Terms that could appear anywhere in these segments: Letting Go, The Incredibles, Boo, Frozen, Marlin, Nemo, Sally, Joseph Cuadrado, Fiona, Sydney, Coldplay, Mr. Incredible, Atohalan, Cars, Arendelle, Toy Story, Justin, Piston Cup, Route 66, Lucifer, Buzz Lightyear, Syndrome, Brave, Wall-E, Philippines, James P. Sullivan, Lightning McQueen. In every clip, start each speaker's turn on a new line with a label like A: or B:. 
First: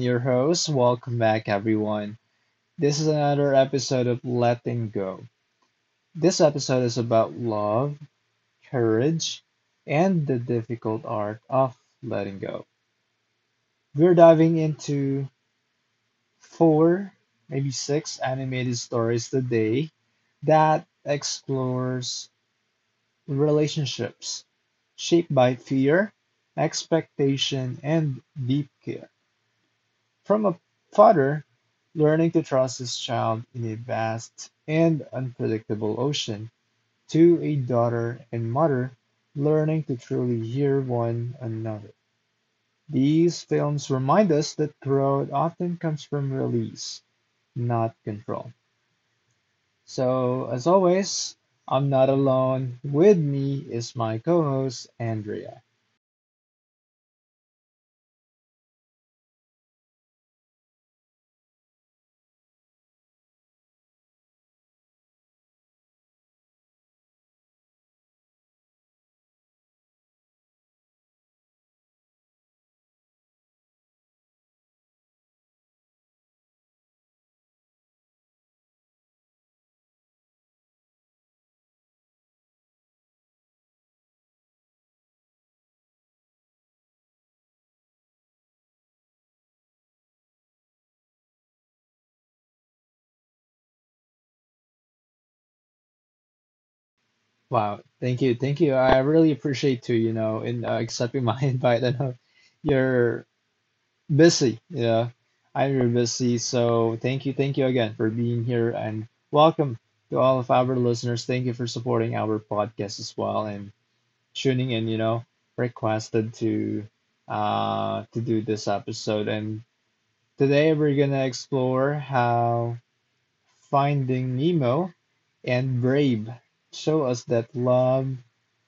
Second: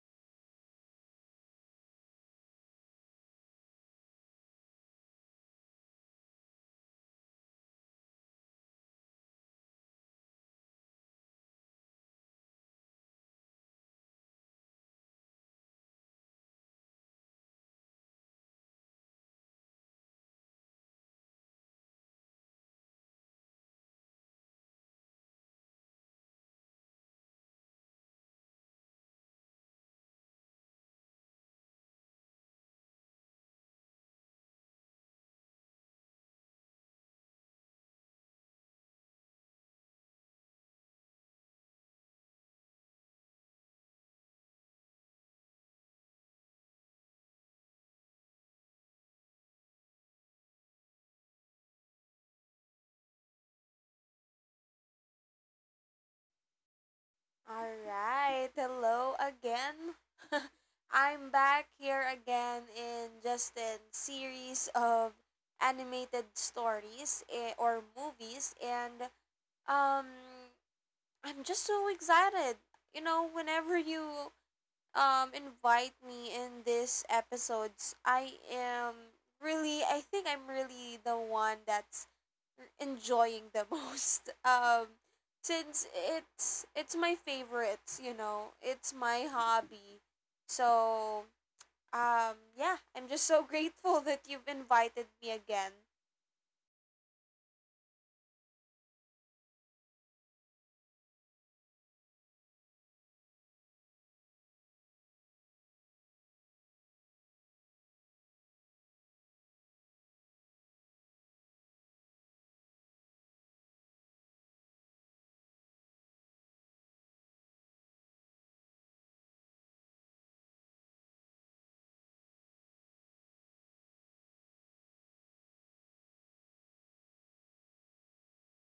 A: your host. Welcome back, everyone. This is another episode of Letting Go. This episode is about love, courage, and the difficult art of letting go. We're diving into four, maybe six animated stories today that explores relationships shaped by fear, expectation, and deep care. From a father learning to trust his child in a vast and unpredictable ocean, to a daughter and mother learning to truly hear one another. These films remind us that growth often comes from release, not control. So, as always, I'm not alone. With me is my co-host Andrea.
B: All right. Hello again. I'm back here again in Justin's series of animated stories or movies. And um I'm just so excited. You know, whenever you invite me in these episodes, I am really I think I'm really the one that's enjoying the most. Um, since it's my favorites, you know, it's my hobby. So yeah, I'm just so grateful that you've invited me again.
A: Wow, thank you, thank you. I really appreciate you, you know, in accepting my invite. I know you're busy, yeah. I'm very busy, so thank you again for being here, and welcome to all of our listeners. Thank you for supporting our podcast as well and tuning in, you know, requested to do this episode. And today we're gonna explore how Finding Nemo and Brave show us that love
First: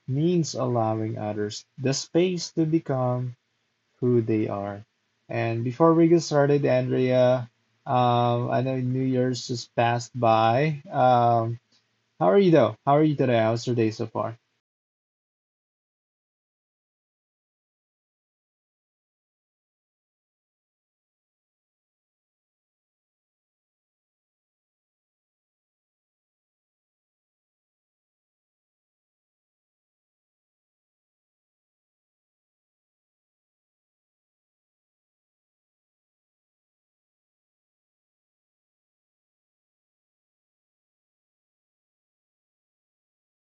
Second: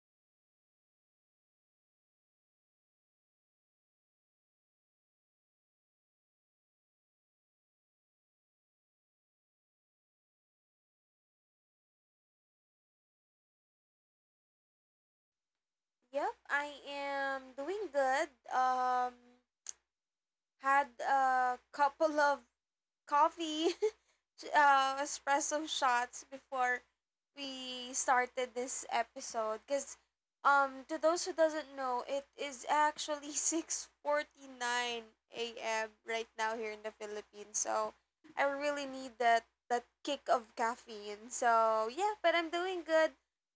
A: means allowing others the space to become who they are. And before we get started, Andrea, I know New Year's just passed by. How are you though? How are you today? How's your day so far?
B: Yep, I am doing good. um Had a couple of coffee espresso shots before we started this episode, because to those who doesn't know, it is actually 6:49 a.m. right now here in the Philippines, so I really need that kick of caffeine. So yeah, but I'm doing good.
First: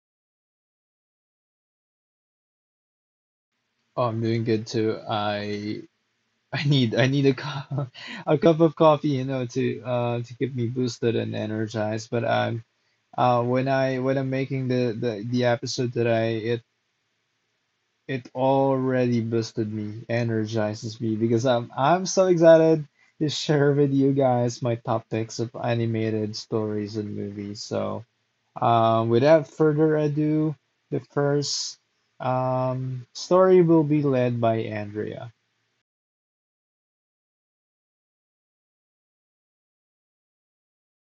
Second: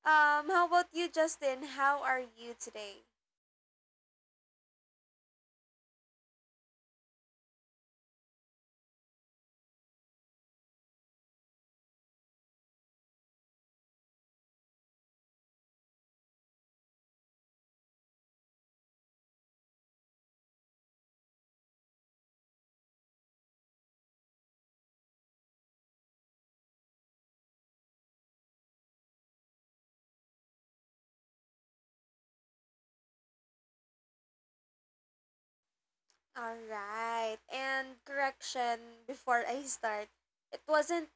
B: How about you, Justin? How are you today?
A: Oh, I'm doing good too. I I need a cup a cup of coffee, you know, to keep me boosted and energized. But I'm when I'm making the episode today, it already boosted me, energizes me because I'm so excited to share with you guys my top picks of animated stories and movies. So, without further ado, the first story will be led by Andrea.
B: All right, and correction, before I start, it wasn't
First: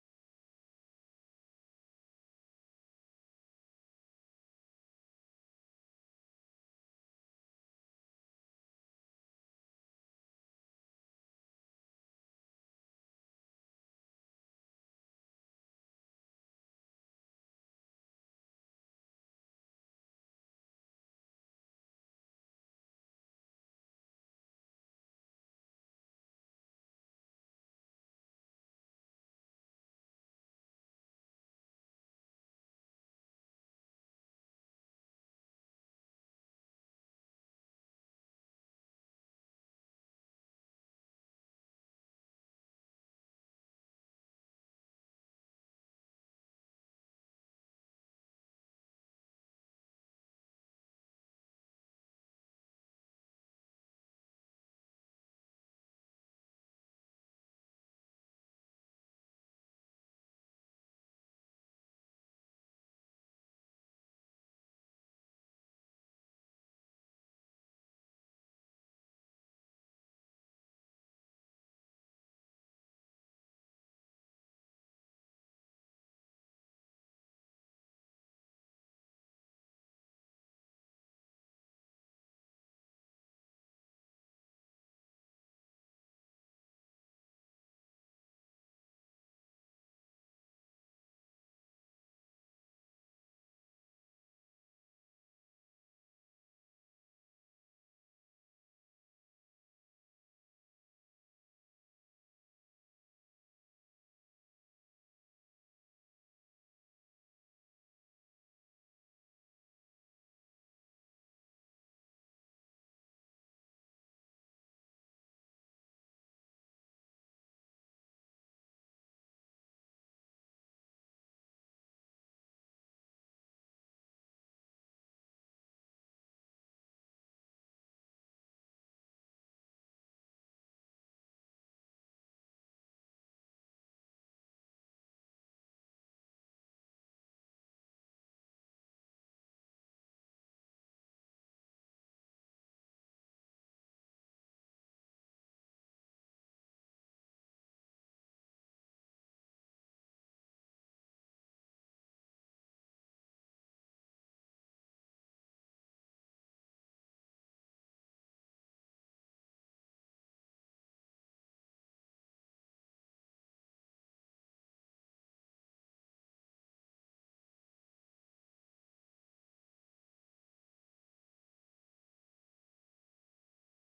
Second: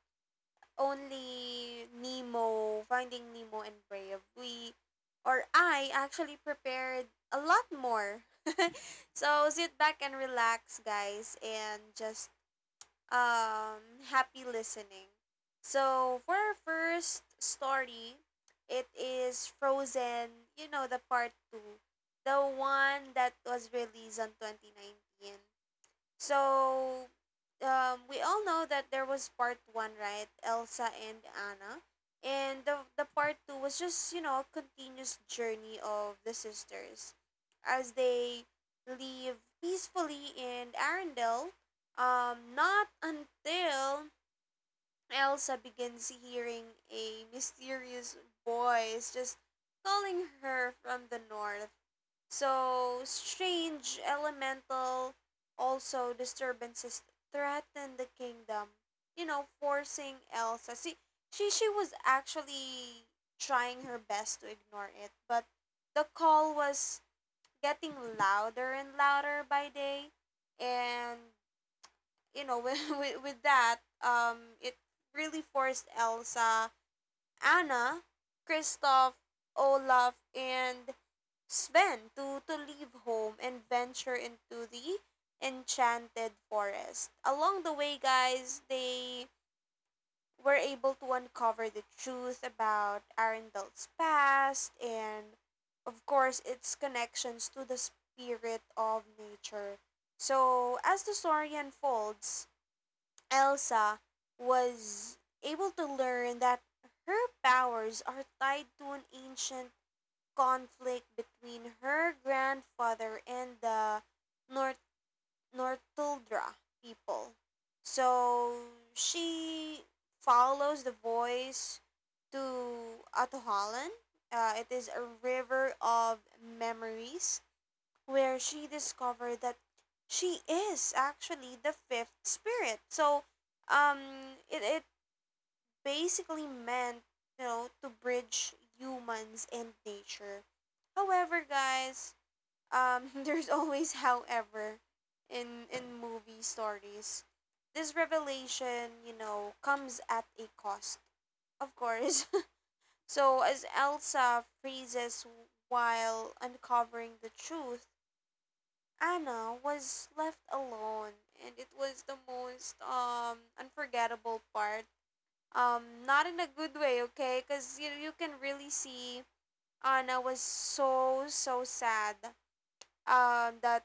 B: only Nemo, Finding Nemo and Brave. We or I actually prepared a lot more. So sit back and relax, guys, and just um happy listening. So for our first story, it is Frozen, you know, the part 2. The one that was released on 2019. So, we all know that there was part one, right? Elsa and Anna. And the part two was just, you know, a continuous journey of the sisters as they leave peacefully in Arendelle. Not until Elsa begins hearing a mysterious voice just calling her from the north. So, strange elemental also disturbances threatened the kingdom, you know, forcing Elsa. See, she was actually trying her best to ignore it, but the call was getting louder and louder by day, and you know, with that, it really forced Elsa, Anna, Kristoff, Olaf, and Sven to leave home and venture into the enchanted forest. Along the way, guys, they were able to uncover the truth about Arendelle's past and, of course, its connections to the spirit of nature. So, as the story unfolds, Elsa was able to learn that her powers are tied to an ancient conflict between her grandfather and the Nort- Nortuldra people. So she follows the voice to Atohalan. It is a river of memories where she discovered that she is actually the fifth spirit. So, it basically meant, you know, to bridge humans and nature. However, guys, there's always, however, in movie stories, this revelation, you know, comes at a cost, of course. So as Elsa freezes while uncovering the truth, Anna was left alone, and it was the most unforgettable part. Not in a good way, okay? Because you can really see Anna was so so sad that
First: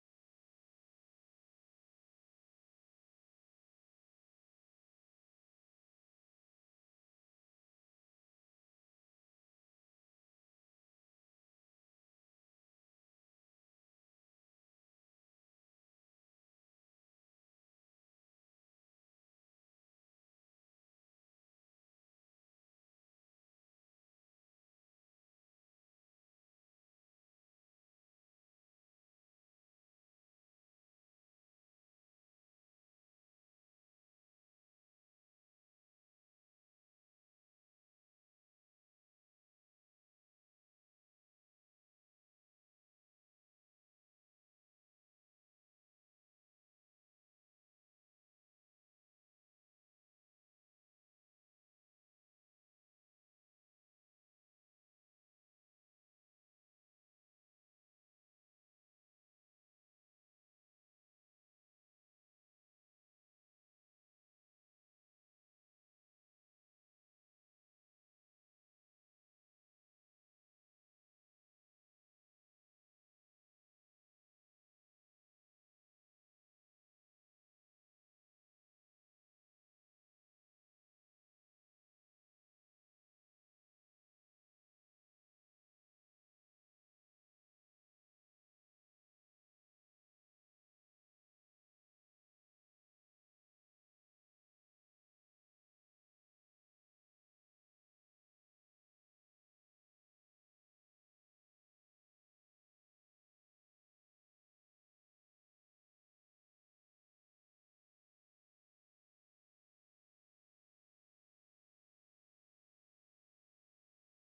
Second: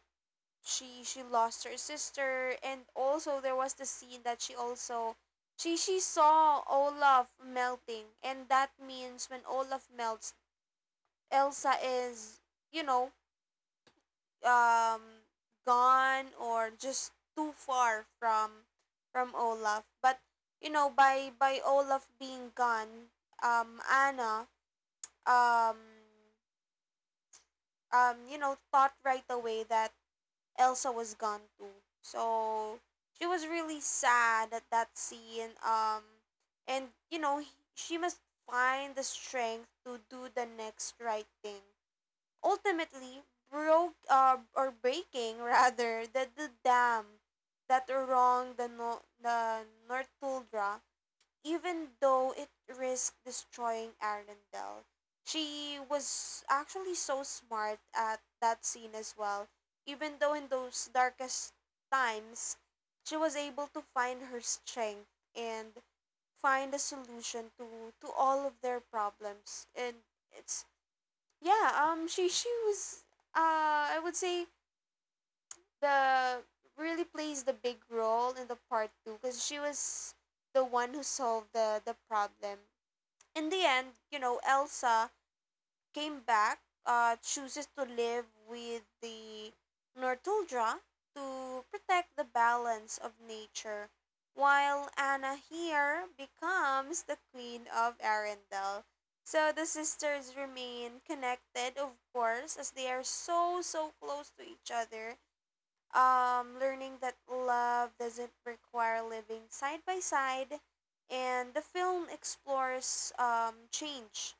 B: she lost her sister. And also there was the scene that she also she saw Olaf melting, and that means when Olaf melts, Elsa is, you know, um gone or just too far from Olaf. But you know, by Olaf being gone, Anna, um you know, thought right away that Elsa was gone too. So she was really sad at that scene. And you know, she must find the strength to do the next right thing. Ultimately, broke or breaking rather the dam that wrong the no- the Northuldra, even though it risked destroying Arendelle. She was actually so smart at that scene as well. Even though in those darkest times, she was able to find her strength and find a solution to all of their problems. And it's yeah, she was I would say the really plays the big role in the part 2, because she was the one who solved the problem in the end. You know, Elsa came back, chooses to live with the Nortuldra to protect the balance of nature, while Anna here becomes the queen of Arendelle. So the sisters remain connected, of course, as they are so, so close to each other, learning that love doesn't require living side by side, and the film explores change,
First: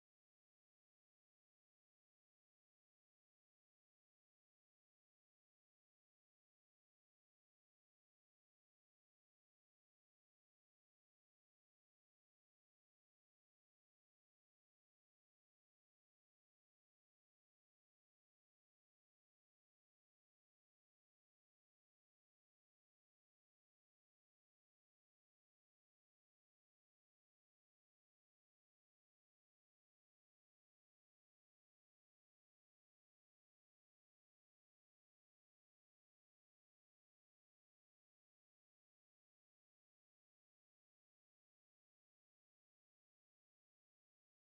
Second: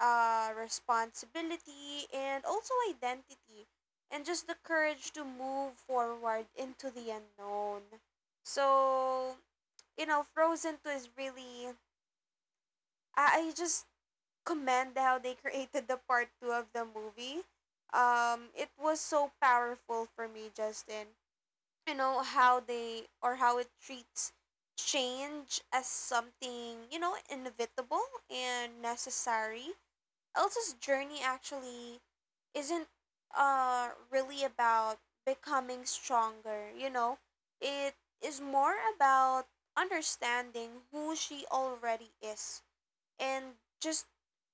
B: responsibility, and also identity, and just the courage to move forward into the unknown. So, you know, Frozen 2 is really. I just commend how they created the part 2 of the movie. It was so powerful for me, Justin. You know how they or how it treats change as something, you know, inevitable and necessary. Elsa's journey actually isn't really about becoming stronger. You know, it is more about understanding who she already is, and just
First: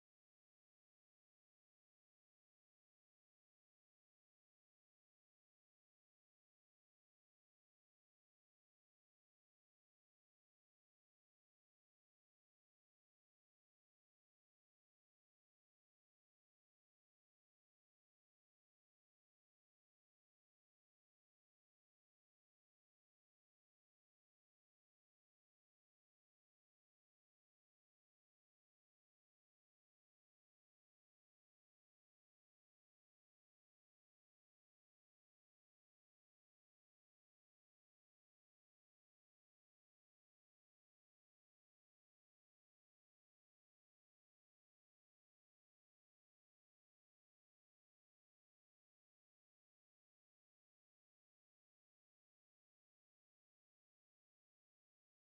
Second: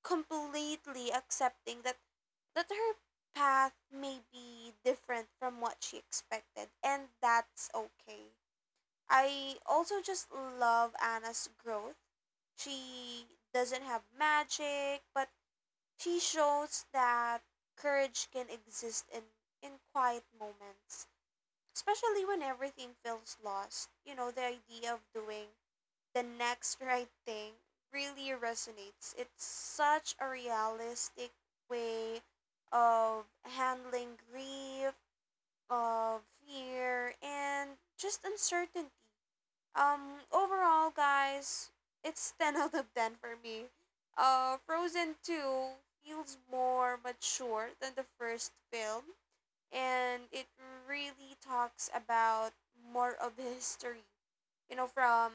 B: completely accepting that her path may be different from what she expected, and that's okay. I also just love Anna's growth. She doesn't have magic, but she shows that courage can exist in quiet moments, especially when everything feels lost. You know, the idea of doing the next right thing really resonates. It's such a realistic way of handling grief, of fear, and just uncertainty. Overall, guys, it's 10 out of 10 for me. Frozen 2 feels more mature than the first film, and it really talks about more of history, you know, from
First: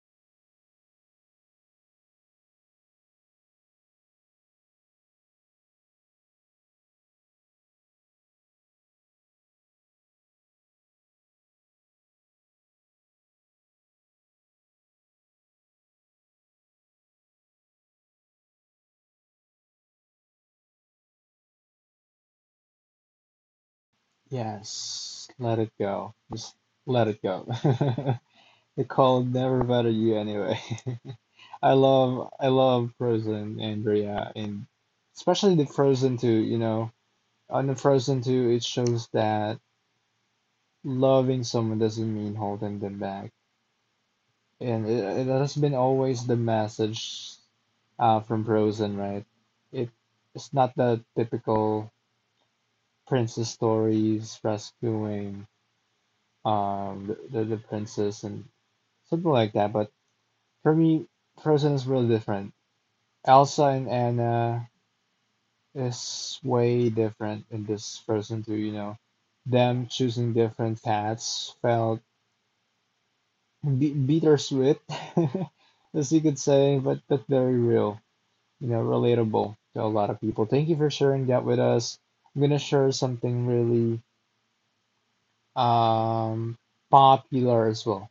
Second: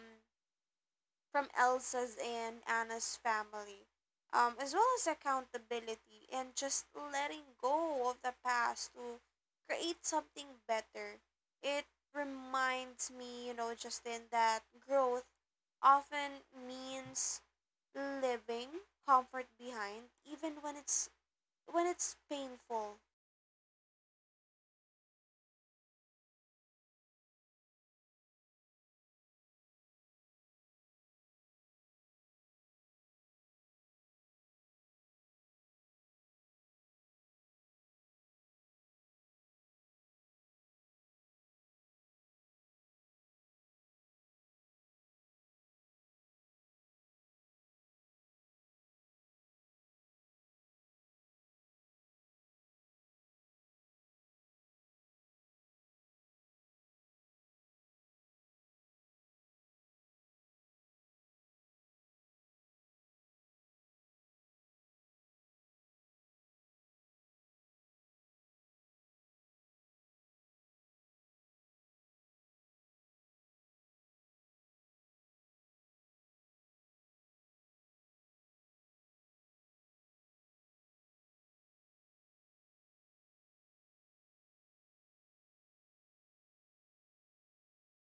B: Elsa's and Anna's family, as well as accountability and just letting go of the past to create something better. It reminds me, you know, Justin, that growth often means living comfort behind, even when it's painful.
A: Yes, let it go. Just let it go. The cold never bothered you anyway. I love Frozen, Andrea, and especially the Frozen 2, you know. On the Frozen 2, it shows that loving someone doesn't mean holding them back. And it has been always the message from Frozen, right? It, it's not the typical princess stories rescuing the princess and something like that. But for me, Frozen is really different. Elsa and Anna is way different in this Frozen 2, you know. Them choosing different paths felt bittersweet, as you could say, but very real, you know, relatable to a lot of people. Thank you for sharing that with us. I'm gonna share something really um popular as well,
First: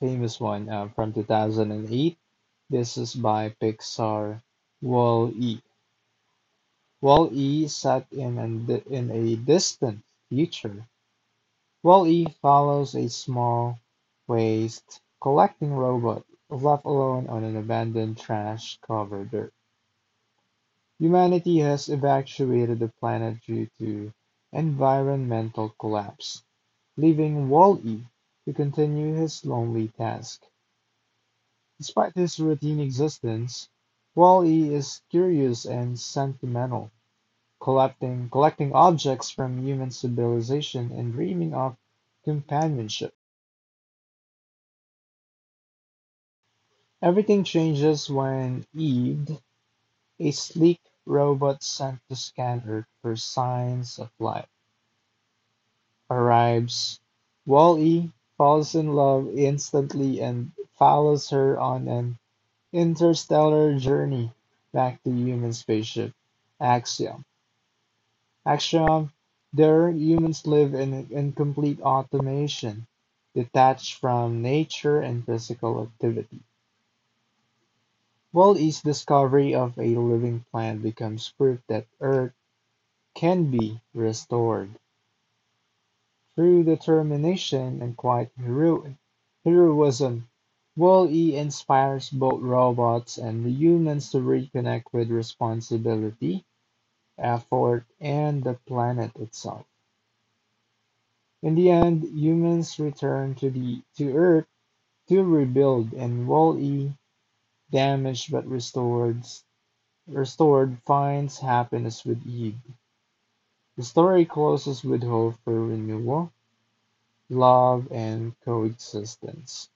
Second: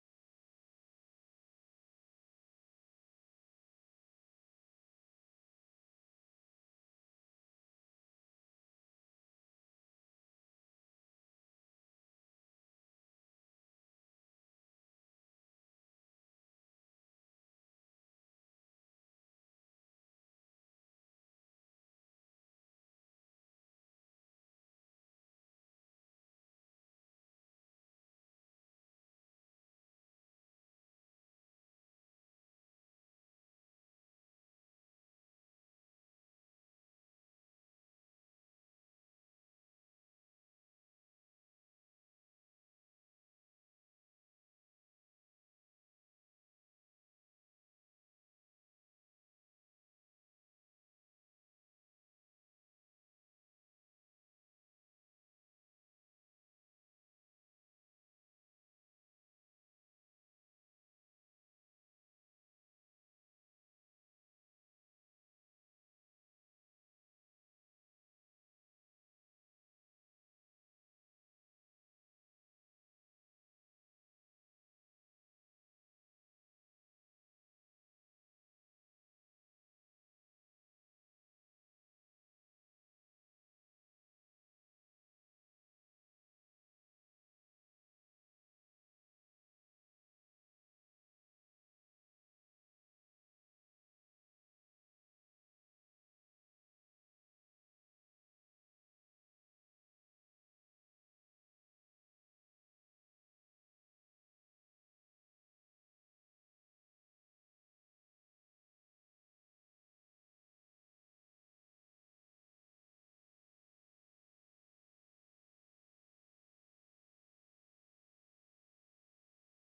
A: famous one from 2008. This is by Pixar, Wall-E. Wall-E set in a distant future. Wall-E follows a small waste collecting robot, left alone on an abandoned trash covered. Humanity has evacuated the planet due to environmental collapse, leaving Wall-E to continue his lonely task. Despite his routine existence, Wall-E is curious and sentimental, collecting objects from human civilization and dreaming of companionship. Everything changes when Eve, a sleek robot sent to scan Earth for signs of life, arrives. Wall-E falls in love instantly and follows her on an interstellar journey back to human spaceship Axiom. Axiom, there humans live in incomplete automation, detached from nature and physical activity. Wally's discovery of a living plant becomes proof that Earth can be restored. Through determination and quite heroism, Wall-E inspires both robots and humans to reconnect with responsibility, effort, and the planet itself. In the end, humans return to the to Earth to rebuild, and Wall-E, damaged but restored, finds happiness with Eve. The story closes with hope for renewal, love, and coexistence.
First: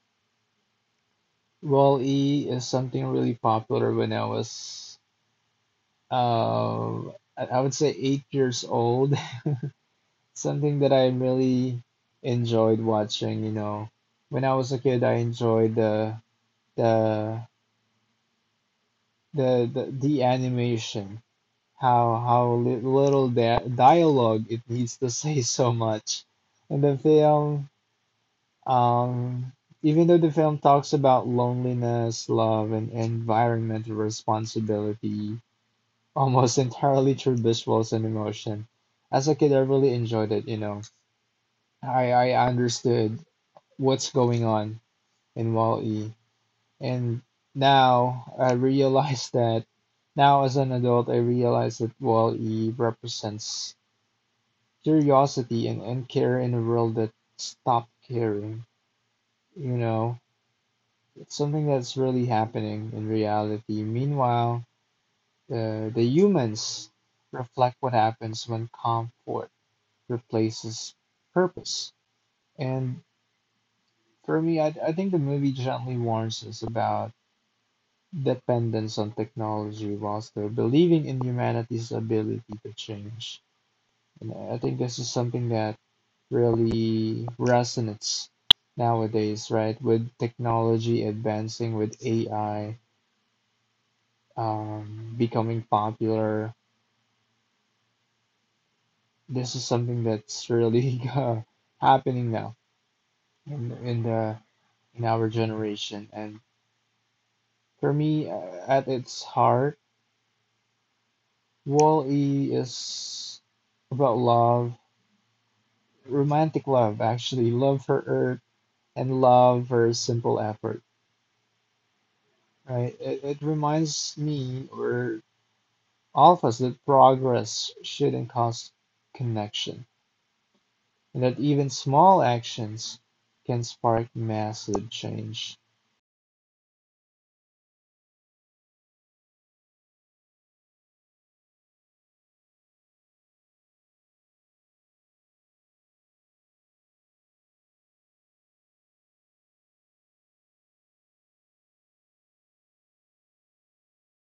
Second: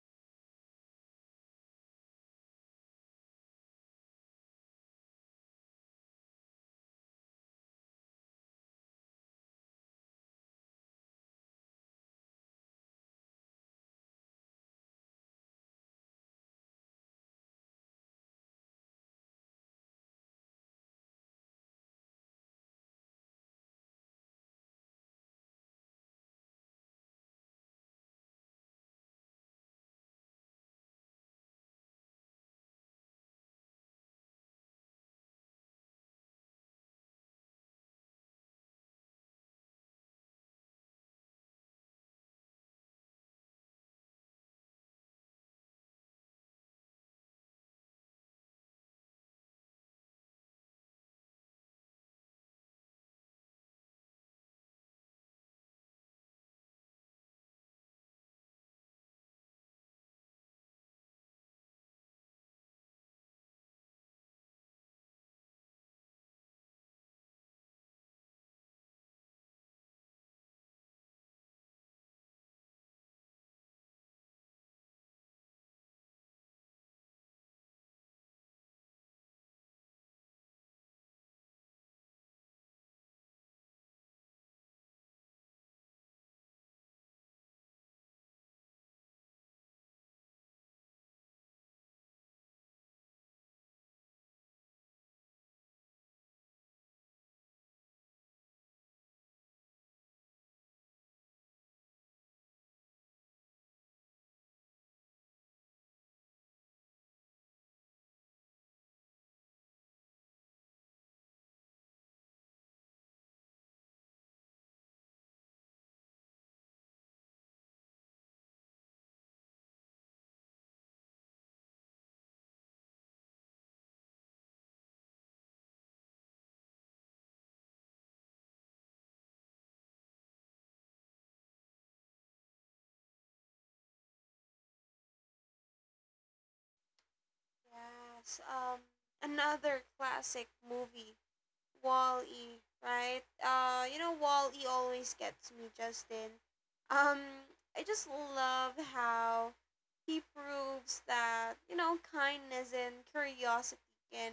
A: Wall-E is something really popular when I was, uh, I would say, 8 years old. Something that I really enjoyed watching. You know, when I was a kid, I enjoyed the the animation. How little that dialogue it needs to say so much, and the film. Um, even though the film talks about loneliness, love, and environmental responsibility almost entirely through visuals and emotion, as a kid, I really enjoyed it. You know, I understood what's going on in Wall E, and now I realize that now as an adult, I realize that Wall E represents curiosity and care in a world that stopped caring. You know, it's something that's really happening in reality. Meanwhile, the humans reflect what happens when comfort replaces purpose. And for me, I think the movie gently warns us about dependence on technology while still believing in humanity's ability to change. And I think this is something that really resonates nowadays, right? With technology advancing, with AI becoming popular. This is something that's really happening now in the in our generation. And for me, at its heart, Wall-E is about love, romantic love, actually, love for Earth and love for simple effort, right? It reminds me or all of us that progress shouldn't cost connection. And that even small actions can spark massive change.
B: Yes. Another classic movie, Wall-E, right? You know, Wall-E always gets me, Justin. Um, I just love how he proves that, you know, kindness and curiosity can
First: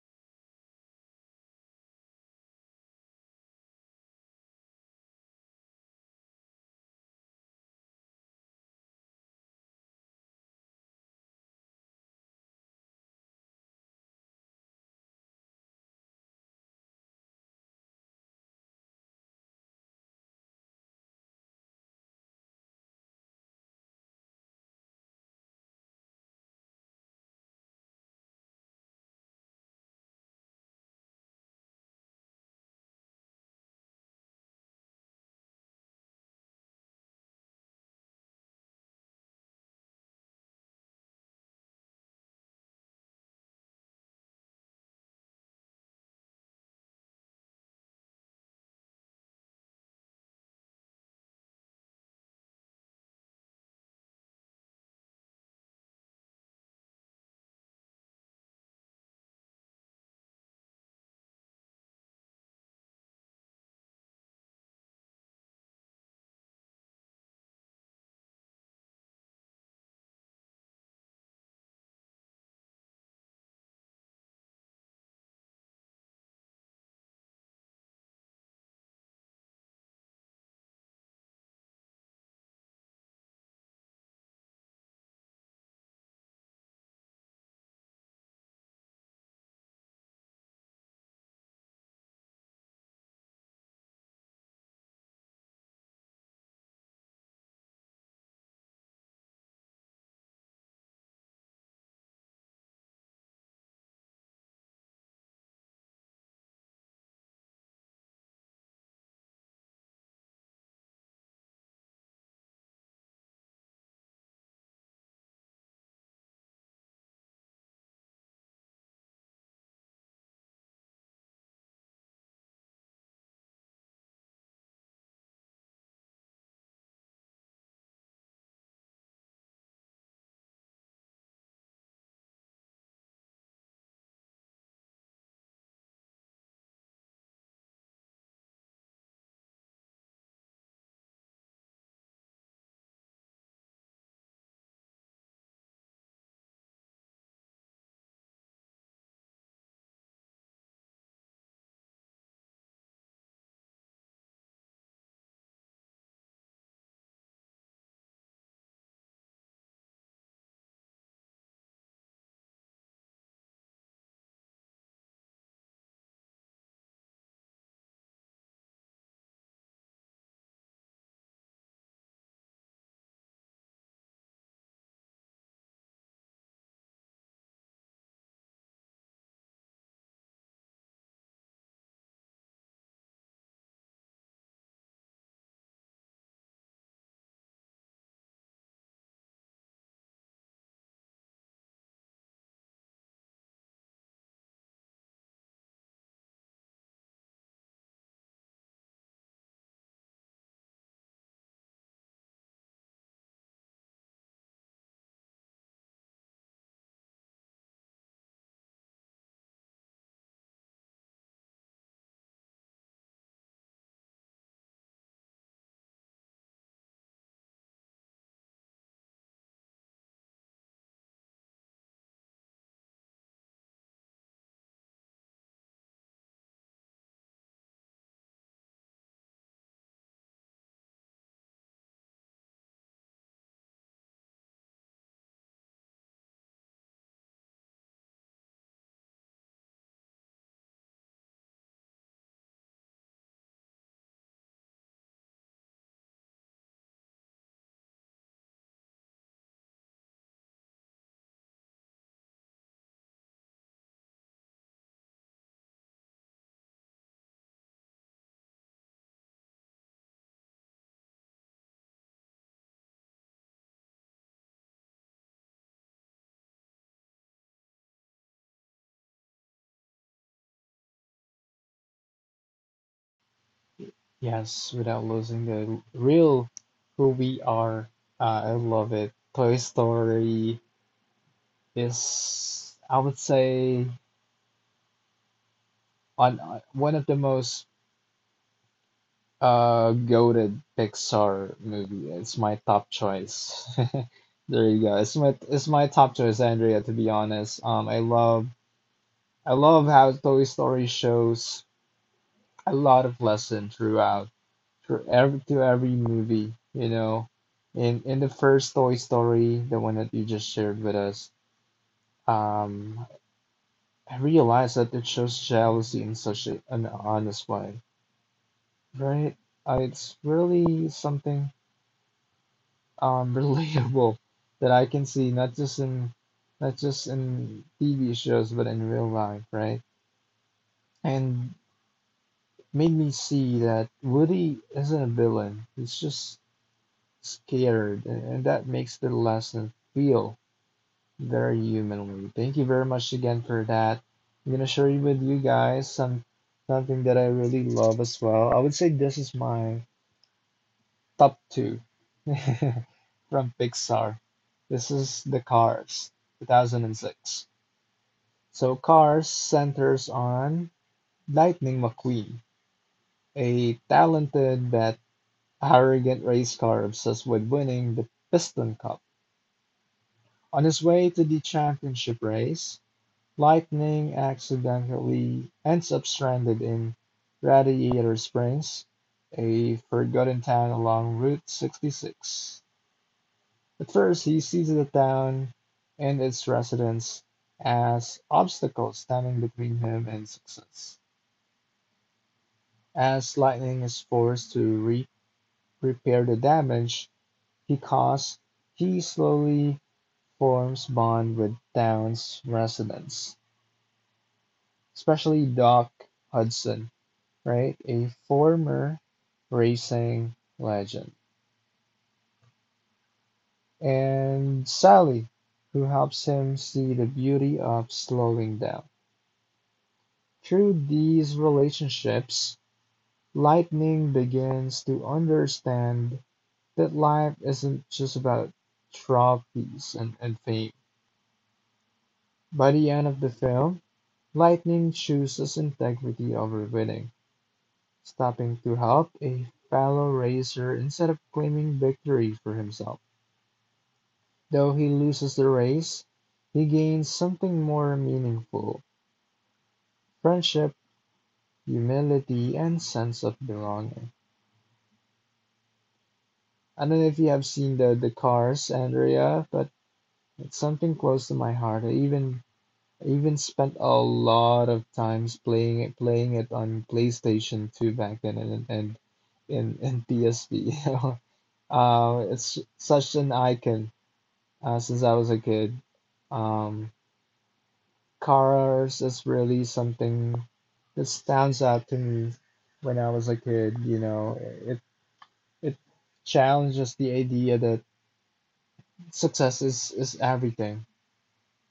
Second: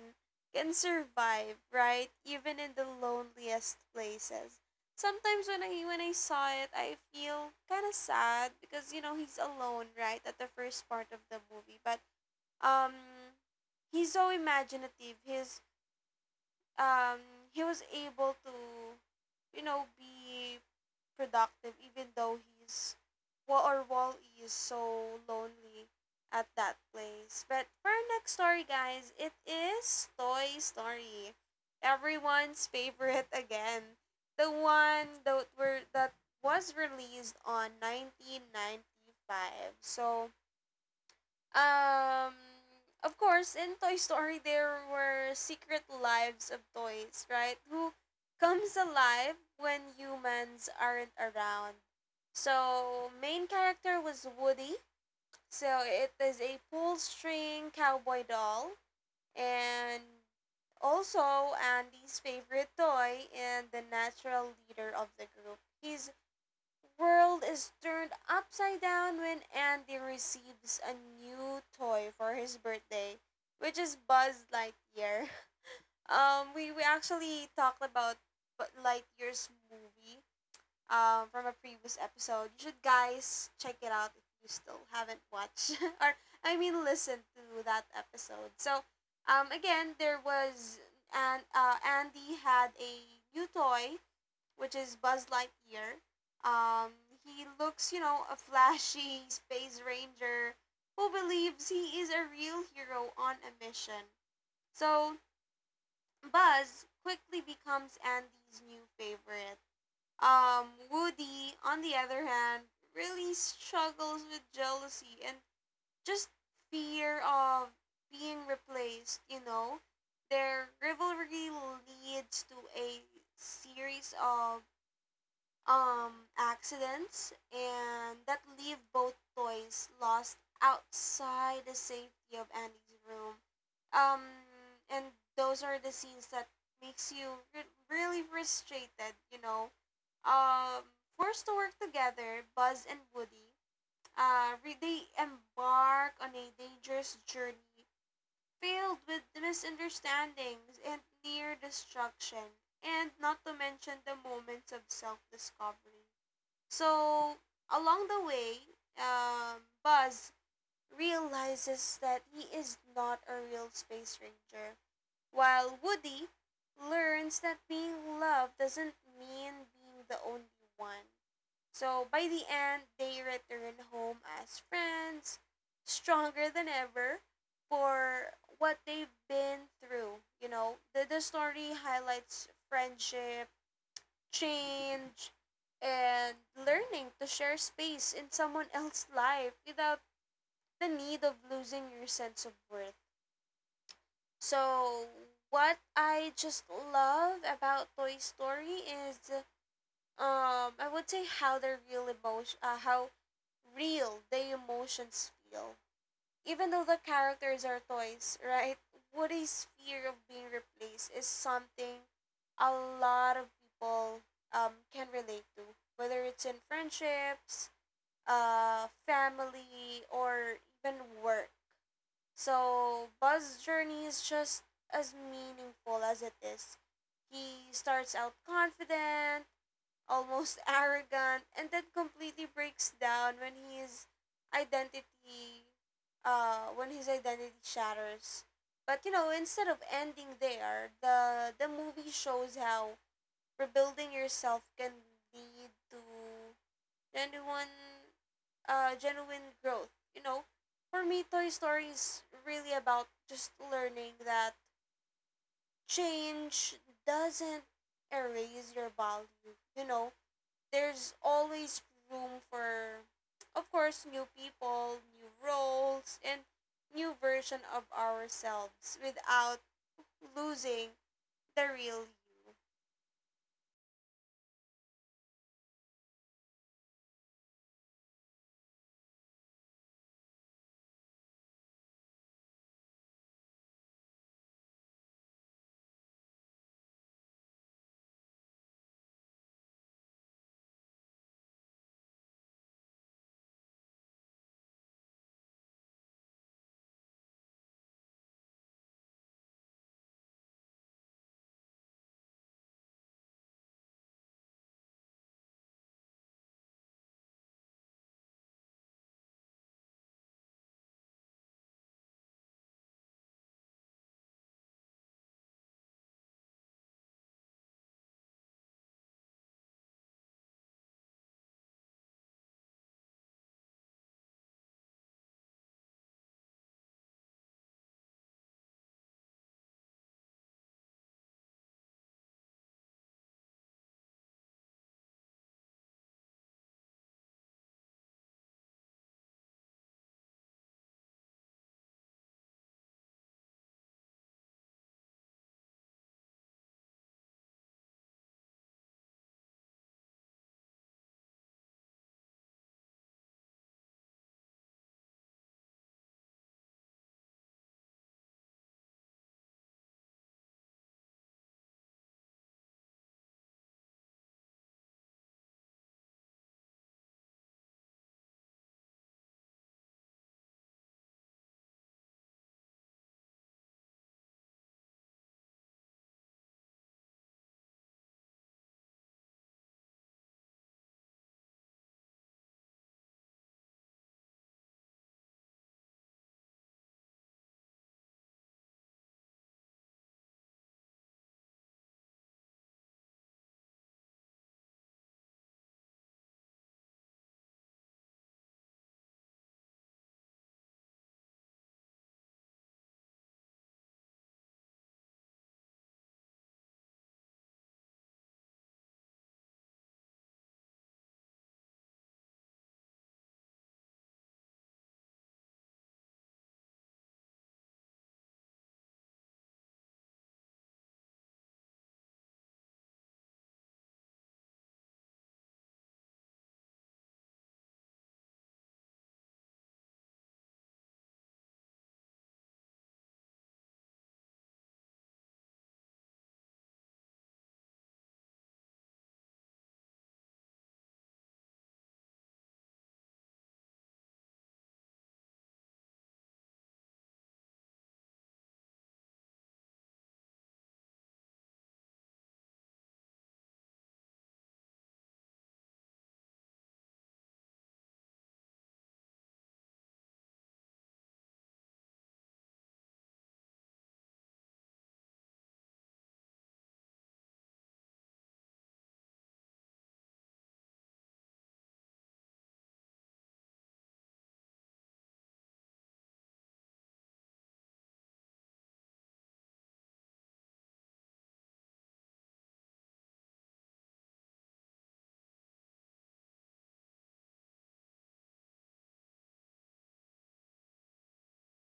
B: can survive, right? Even in the loneliest places. Sometimes when I saw it, I feel kind of sad because, you know, he's alone, right, at the first part of the movie. But um he's so imaginative. His um he was able to, you know, be productive even though he's Wa- or Wall e is so lonely at that place. But for our next story, guys, it is Toy Story, everyone's favorite again. The one that were that was released on 1995. So um, of course, in Toy Story, there were secret lives of toys, right? Who comes alive when humans aren't around. So, main character was Woody. So, it is a pull string cowboy doll. And also, Andy's favorite toy and the natural leader of the group. He's world is turned upside down when Andy receives a new toy for his birthday, which is Buzz Lightyear. We actually talked about Lightyear's movie, from a previous episode. You should guys check it out if you still haven't watched or I mean listen to that episode. So, again, there was Andy had a new toy which is Buzz Lightyear. Um, he looks, you know, a flashy space ranger who believes he is a real hero on a mission. So Buzz quickly becomes Andy's new favorite. Woody, on the other hand, really struggles with jealousy and just fear of being replaced, you know. Their rivalry leads to a series of accidents, and that leave both toys lost outside the safety of Andy's room. Um, and those are the scenes that makes you really frustrated, you know. Um, forced to work together, Buzz and Woody, they embark on a dangerous journey filled with misunderstandings and near destruction, and not to mention the moments of self-discovery. So along the way, Buzz realizes that he is not a real space ranger, while Woody learns that being loved doesn't mean being the only one. So by the end, they return home as friends, stronger than ever for what they've been through. You know, the story highlights friendship, change, and learning to share space in someone else's life without the need of losing your sense of worth. So, what I just love about Toy Story is, I would say how real the emotions feel, even though the characters are toys, right? Woody's fear of being replaced is something a lot of people, can relate to, whether it's in friendships, family, or even work. So Buzz's journey is just as meaningful as it is. He starts out confident, almost arrogant, and then completely breaks down when identity, his identity shatters. But you know, instead of ending there, the movie shows how rebuilding yourself can lead to genuine, genuine growth. You know, for me, Toy Story is really about just learning that change doesn't erase your value. You know, there's always room for, of course, new people, new roles, and new version of ourselves without losing the real you.
A: Yes, without losing the real who we are. I love it. Toy Story is, I would say, on one of the most goated Pixar movie. It's my top choice. There you go. It's my top choice, Andrea, to be honest. I love how Toy Story shows a lot of lesson throughout through every to every movie, you know. In the first Toy Story, the one that you just shared with us, um, I realized that it shows jealousy in such an honest way, right? It's really something relatable that I can see not just in TV shows but in real life, right? And made me see that Woody isn't a villain. He's just scared, and that makes the lesson feel. Very humanly. Thank you very much again for that. I'm gonna share you with you guys some something that I really love as well. I would say this is my top two from Pixar. This is the Cars, 2006. So Cars centers on Lightning McQueen, a talented but arrogant race car obsessed with winning the Piston Cup. On his way to the championship race, Lightning accidentally ends up stranded in Radiator Springs, a forgotten town along Route 66. At first, he sees the town and its residents as obstacles standing between him and success. As Lightning is forced to repair the damage he caused, he slowly forms bond with town's residents, especially Doc Hudson, right? A former racing legend. And Sally, who helps him see the beauty of slowing down. Through these relationships, Lightning begins to understand that life isn't just about trophies and fame. By the end of the film, Lightning chooses integrity over winning, stopping to help a fellow racer instead of claiming victory for himself. Though he loses the race, he gains something more meaningful: friendship, humility, and sense of belonging. I don't know if you have seen the Cars, Andrea, but it's something close to my heart. I even spent a lot of times playing it on PlayStation 2 back then and PSP. You know, it's such an icon since I was a kid. Um, Cars is really something that stands out to me when I was a kid, you know. It it challenges the idea that success is everything.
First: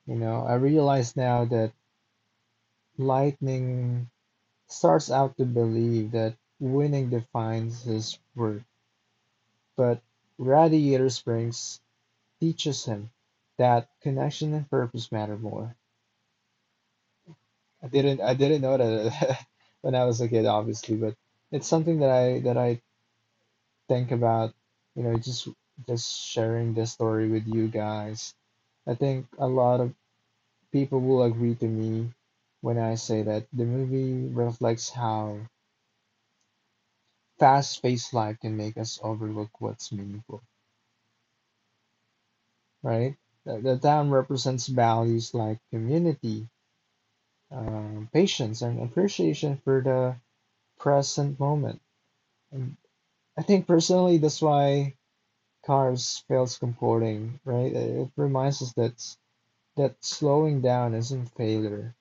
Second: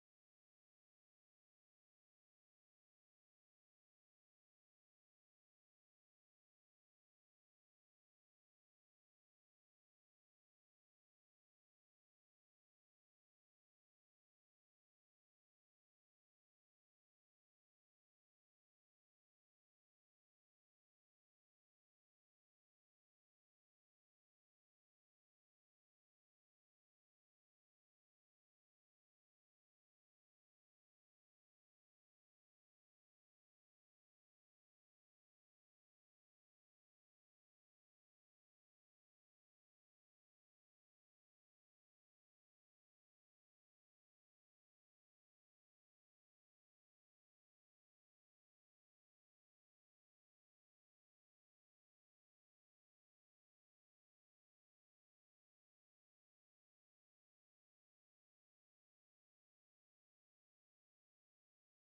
A: You know, I realize now that Lightning starts out to believe that winning defines his worth, but Radiator Springs teaches him that connection and purpose matter more. I didn't know that when I was a kid, obviously, but it's something that I think about, you know, just sharing this story with you guys. I think a lot of people will agree to me when I say that the movie reflects how fast-paced life can make us overlook what's meaningful, right? The town represents values like community, patience, and appreciation for the present moment. And I think personally, that's why Cars feels comforting, right? It reminds us that slowing down isn't failure.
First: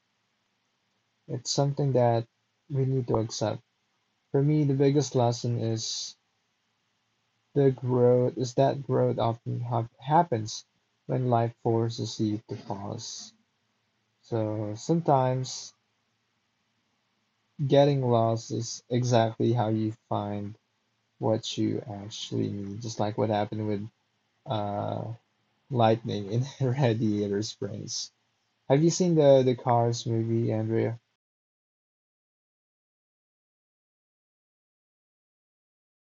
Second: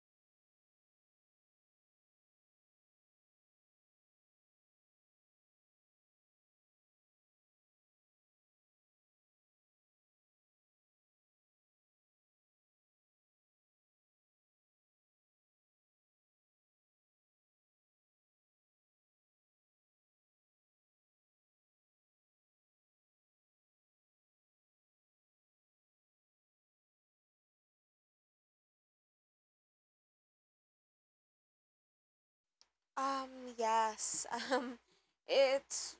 A: It's something that we need to accept. For me, the biggest lesson is the growth is that growth often happens when life forces you to pause. So sometimes getting lost is exactly how you find what you actually need, just like what happened with uh, lightning in Radiator Springs. Have you seen the Cars movie, Andrea?
B: Um, yes. Um, it's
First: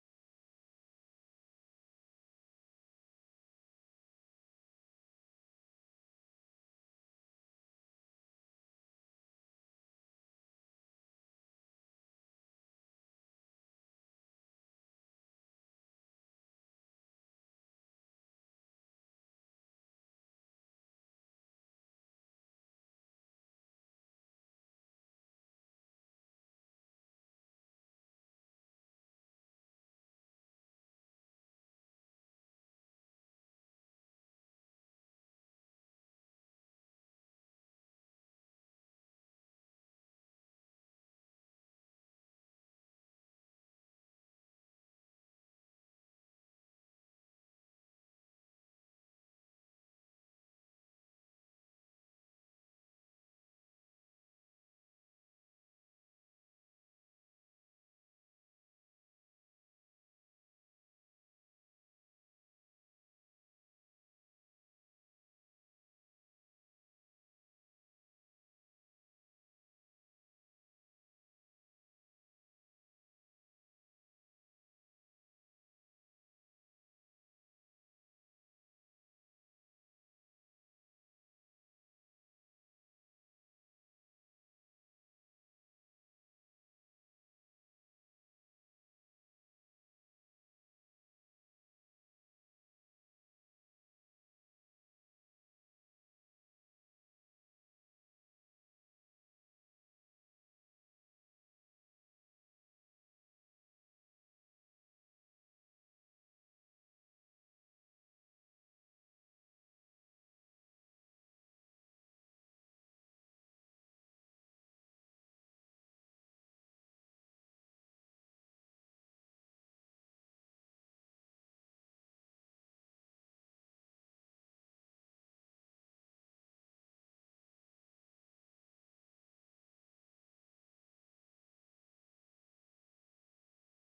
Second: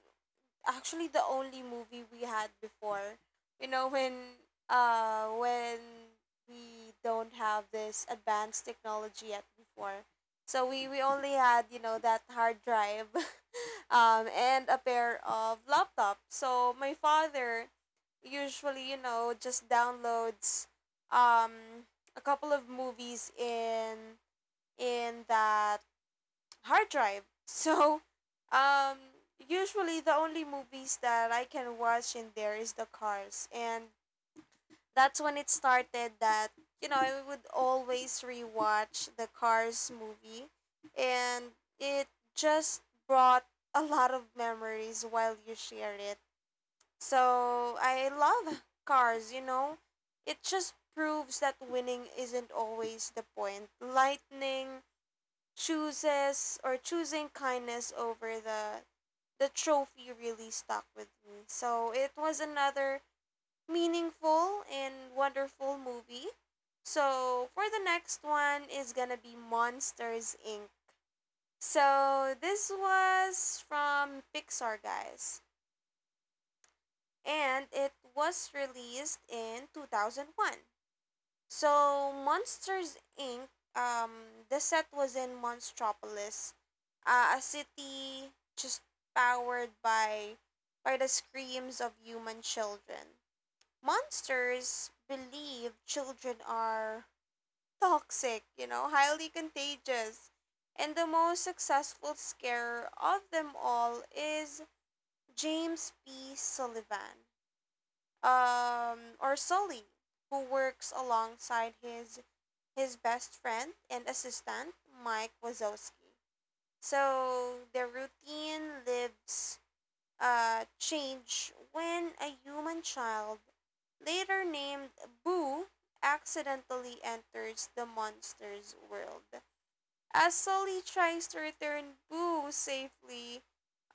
B: actually the only movie we had before. You know, when uh when we don't have this advanced technology yet before. So we only had, you know, that hard drive and a pair of laptop. So my father usually, just downloads um, a couple of movies in that hard drive. So um, usually the only movies that I can watch in there is the Cars, and that's when it started that I would always rewatch the Cars movie, and it just brought a lot of memories while you share it. So I love Cars. You know, it just proves that winning isn't always the point. Lightning chooses, or choosing kindness over the trophy really stuck with me. So it was another meaningful and wonderful movie. So for the next one is gonna be Monsters Inc. So this was from Pixar, guys, and it was released in 2001. So Monsters Inc. Um, the set was in Monstropolis, a city just powered by the screams of human children. Monsters believe children are toxic, you know, highly contagious. And the most successful scarer of them all is James P. Sullivan, or Sully, who works alongside his best friend and assistant, Mike Wazowski. So their routine lives change when a human child, later named Boo, accidentally enters the monster's world. As Sully tries to return Boo safely,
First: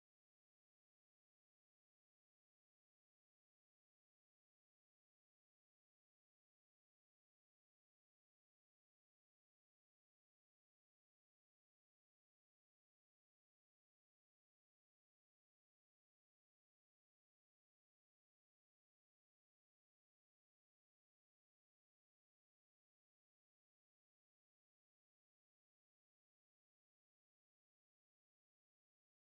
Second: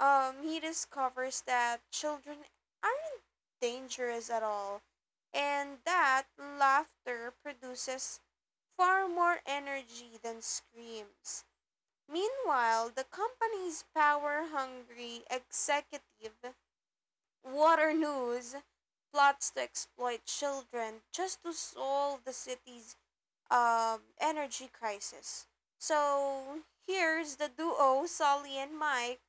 B: he discovers that children aren't dangerous at all, and that laughter produces far more energy than screams. Meanwhile, the company's power hungry executive, water news, plots to exploit children just to solve the city's energy crisis. So here's the duo, Solly and Mike,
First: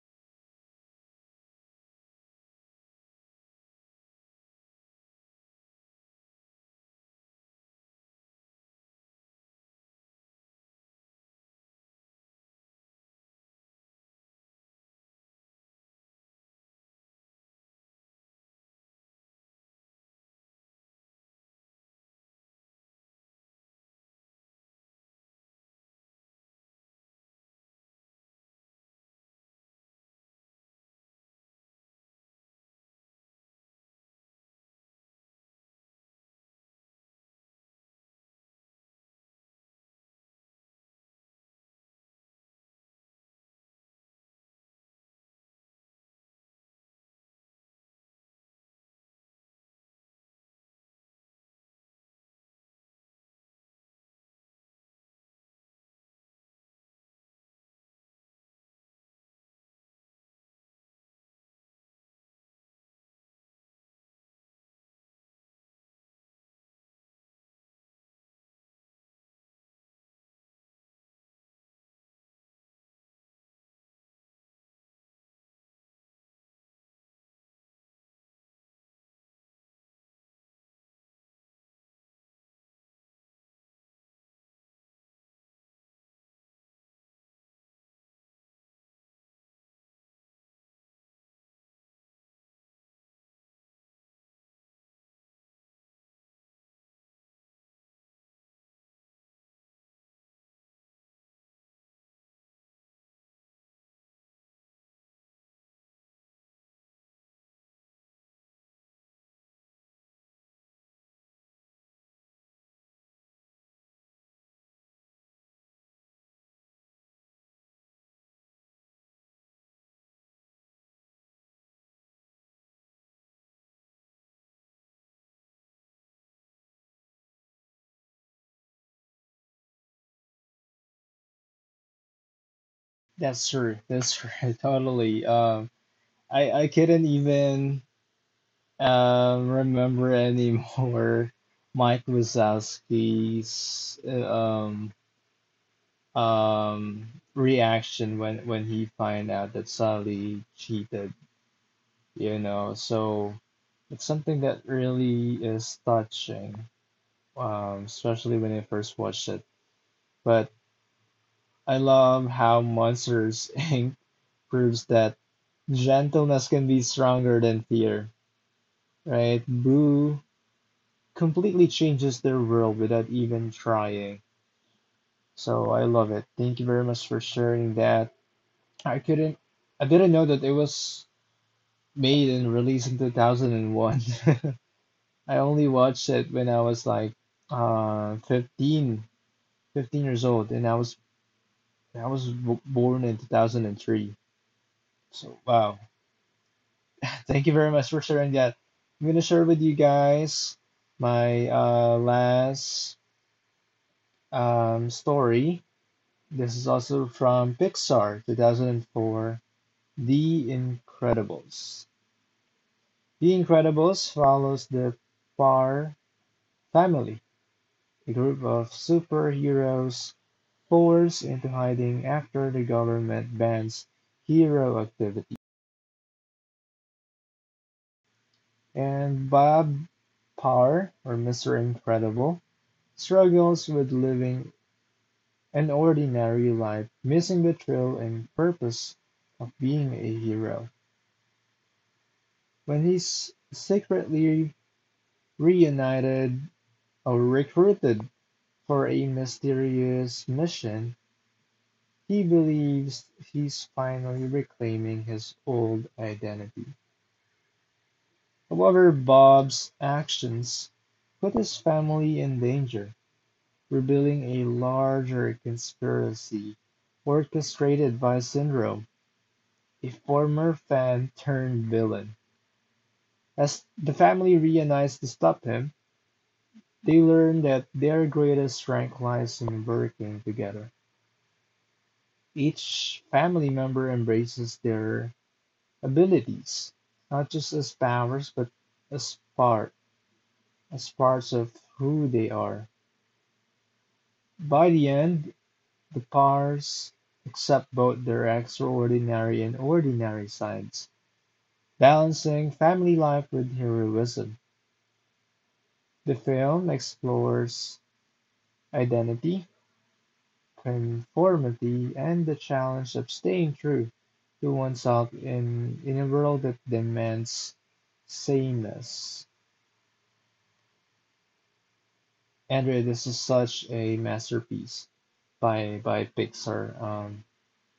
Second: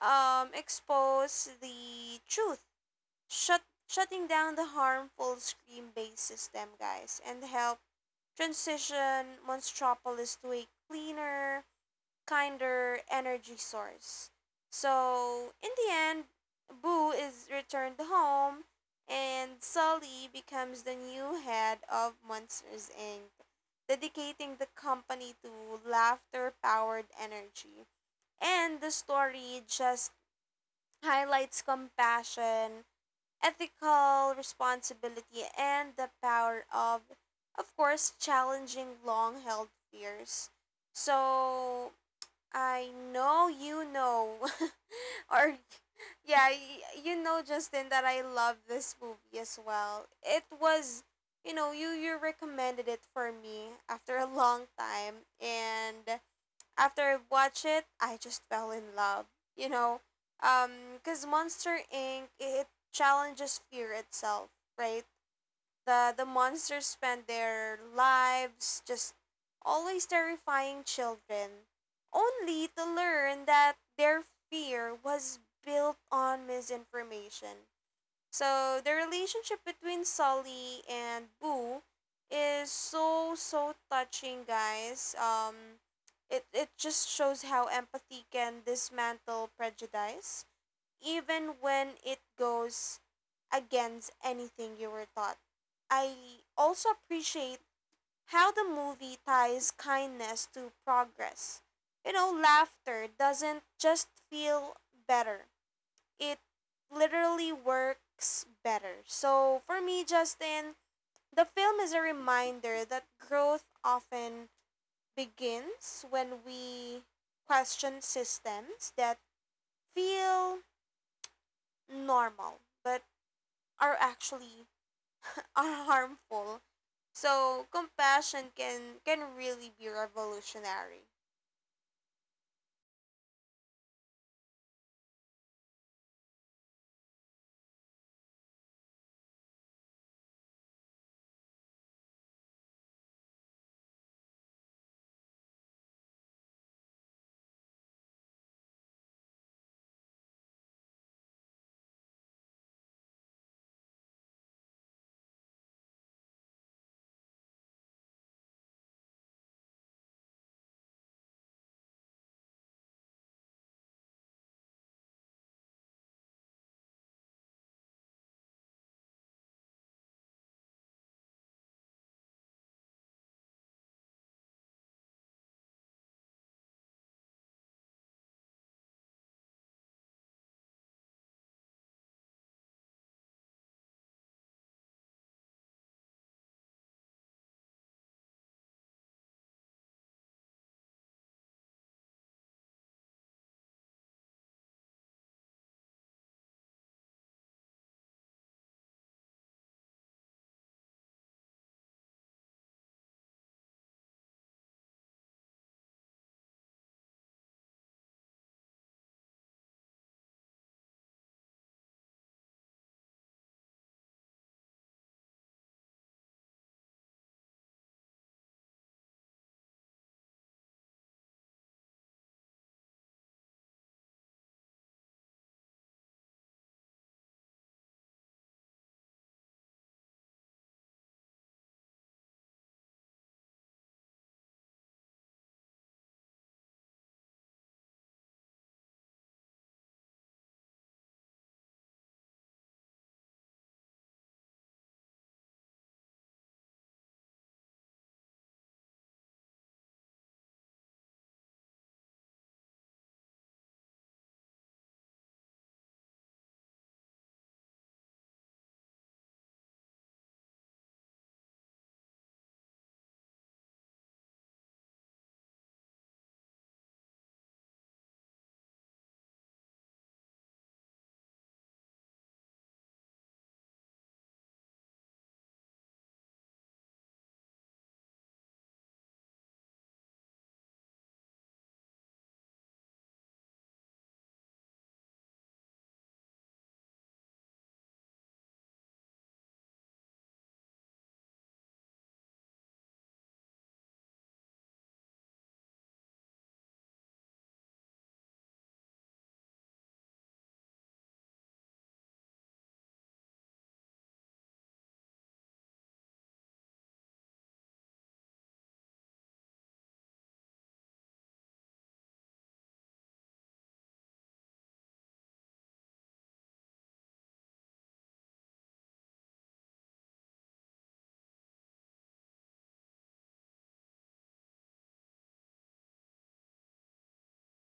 B: expose the truth, shut, shutting down the harmful screen based system, guys, and help transition Monstropolis to a cleaner, kinder energy source. So, in the end, Boo is returned home and Sully becomes the new head of Monsters Inc., dedicating the company to laughter powered energy. And the story just highlights compassion, ethical responsibility, and the power of course, challenging long held fears. So, I know you know. Or yeah, you know, Justin, that I love this movie as well. It was, you know, you recommended it for me after a long time, and after I watched it, I just fell in love, you know. Cuz Monster Inc, it challenges fear itself, right? The monsters spend their lives just always terrifying children, only to learn that their fear was built on misinformation. So the relationship between Sully and Boo is so touching, guys. It just shows how empathy can dismantle prejudice, even when it goes against anything you were taught. I also appreciate how the movie ties kindness to progress. You know, laughter doesn't just feel better, it literally works better. So, for me, Justin, the film is a reminder that growth often begins when we question systems that feel normal but are actually are harmful. So compassion can really be revolutionary.
A: That's true. That's true. Totally. I couldn't even remember anymore Mike Wazowski's um reaction when he find out that Sally cheated, you know. So it's something that really is touching, especially when I first watched it. But I love how Monsters Inc. proves that gentleness can be stronger than fear, right? Boo completely changes their world without even trying. So I love it. Thank you very much for sharing that. I couldn't, I didn't know that it was made and released in 2001. I only watched it when I was like 15, 15 years old, and I was b born in 2003. So wow. Thank you very much for sharing that. I'm gonna share with you guys my last story. This is also from Pixar 2004, The Incredibles. The Incredibles follows the Parr family, a group of superheroes forced into hiding after the government bans hero activity. And Bob Parr, or Mr. Incredible, struggles with living an ordinary life, missing the thrill and purpose of being a hero. When he's secretly reunited or recruited for a mysterious mission, he believes he's finally reclaiming his old identity. However, Bob's actions put his family in danger, revealing a larger conspiracy orchestrated by Syndrome, a former fan turned villain. As the family reunites to stop him, they learn that their greatest strength lies in working together. Each family member embraces their abilities, not just as powers, but as part, as parts of who they are. By the end, the Pairs accept both their extraordinary and ordinary sides, balancing family life with heroism. The film explores identity, conformity and the challenge of staying true to oneself in a world that demands sameness. Andrea, this is such a masterpiece by Pixar.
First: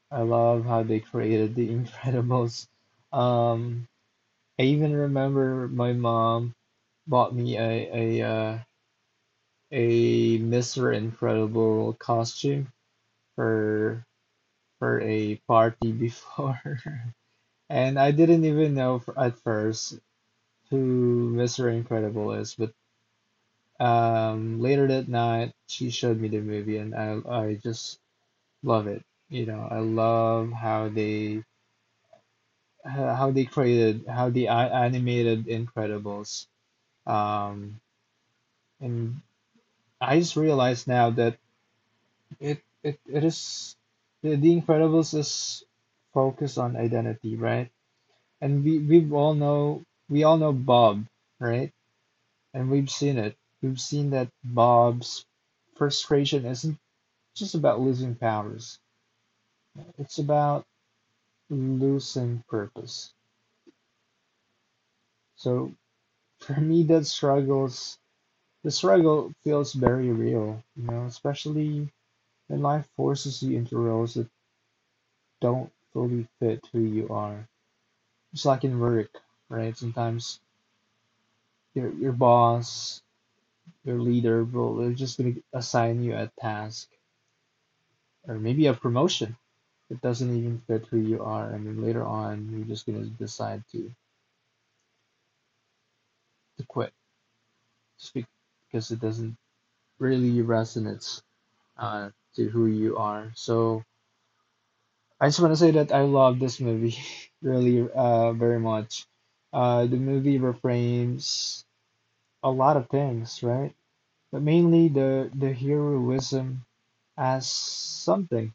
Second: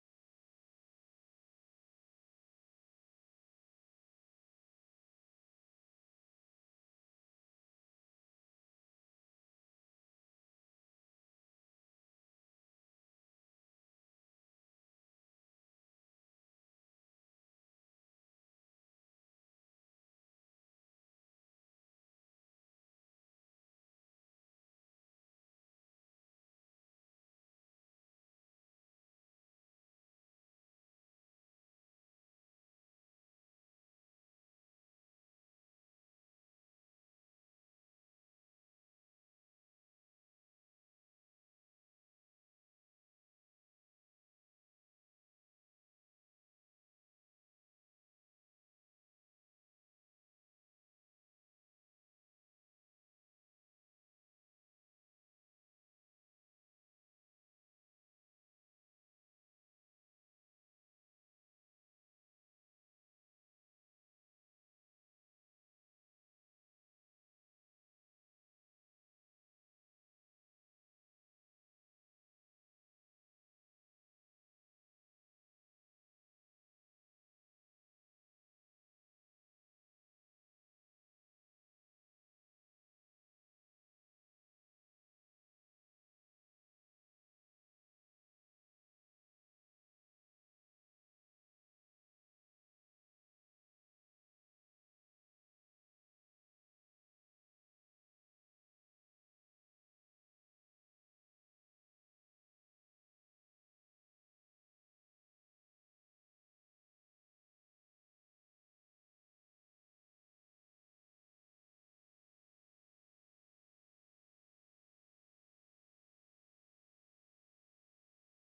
A: I love how they created The Incredibles. Um, I even remember my mom bought me a uh, a Mr. Incredible costume for for a party before. And I didn't even know at first who Mr. Incredible is, but later that night she showed me the movie, and I just love it. You know, I love how they how they created how they animated Incredibles. Um, and I just realized now that it is the Incredibles is focused on identity, right? And we all know Bob, right? And we've seen it. We've seen that Bob's frustration isn't just about losing powers, it's about losing purpose. So for me, the struggle feels very real, you know, especially when life forces you into roles that don't fully fit who you are. It's like in work, right? Sometimes your boss, your leader, will they're just going to assign you a task or maybe a promotion, it doesn't even fit who you are. I mean, later on, you're just gonna decide to quit just because it doesn't really resonate uh, to who you are. So I just want to say that I love this movie really very much. The movie reframes a lot of things, right? But mainly the heroism as something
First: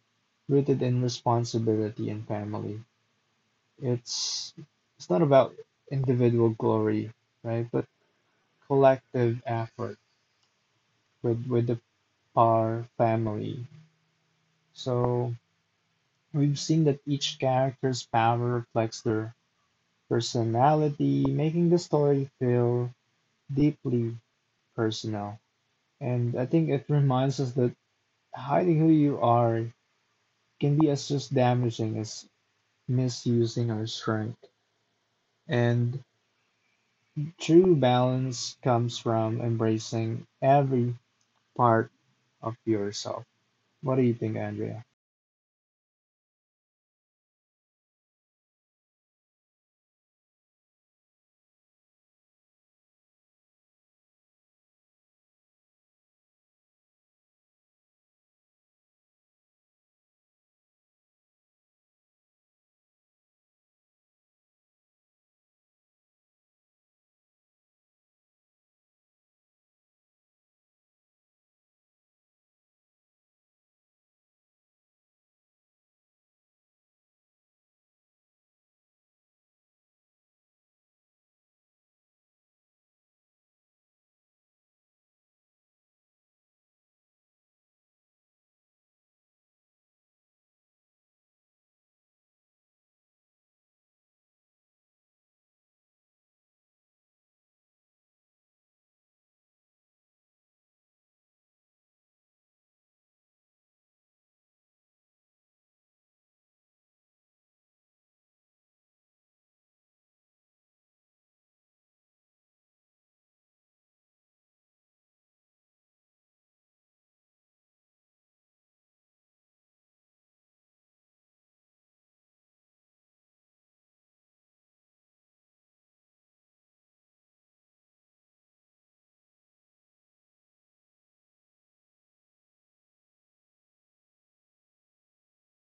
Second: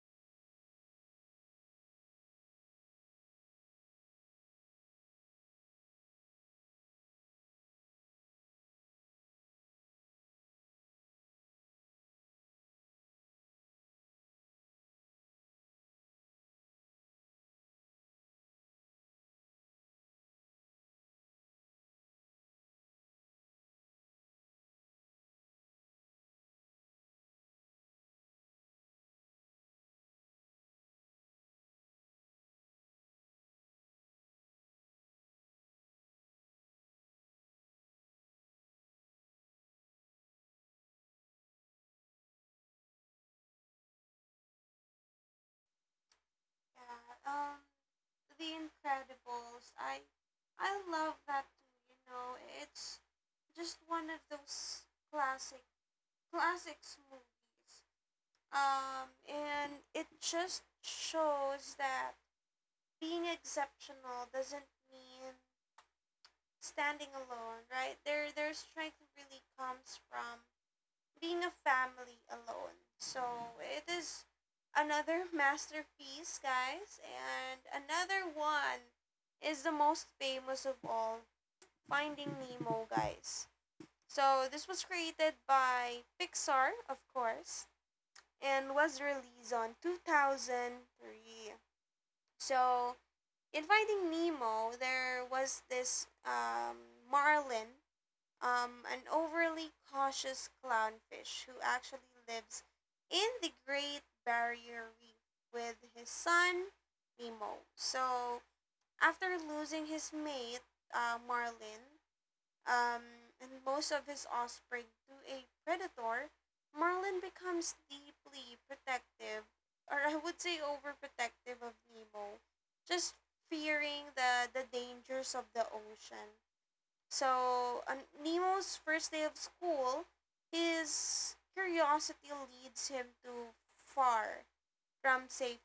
A: rooted in responsibility and family. It's it's not about individual glory, right? But collective effort with the Parr family. So we've seen that each character's power reflects their personality, making the story feel deeply personal. And I think it reminds us that hiding who you are can be as just damaging as misusing our strength. And true balance comes from embracing every part of yourself. What do you think, Andrea?
B: Yeah, The Incredibles. I love that too. You know, it's just one of those classic, classics movies. And it just shows that being exceptional doesn't mean standing alone, right? Their strength really comes from being a family alone. So it is another masterpiece, guys, and another one is the most famous of all, Finding Nemo, guys. So this was created by Pixar, of course, and was released on 2003. So in Finding Nemo, there was this Marlin, an overly cautious clownfish who actually lives in the Great Barrier Reef with his son Nemo. So after losing his mate, Marlin um, and most of his offspring to a predator, Marlin becomes deeply protective, or I would say overprotective, of Nemo, just fearing the dangers of the ocean. So, on Nemo's first day of school, his curiosity leads him too far from safety,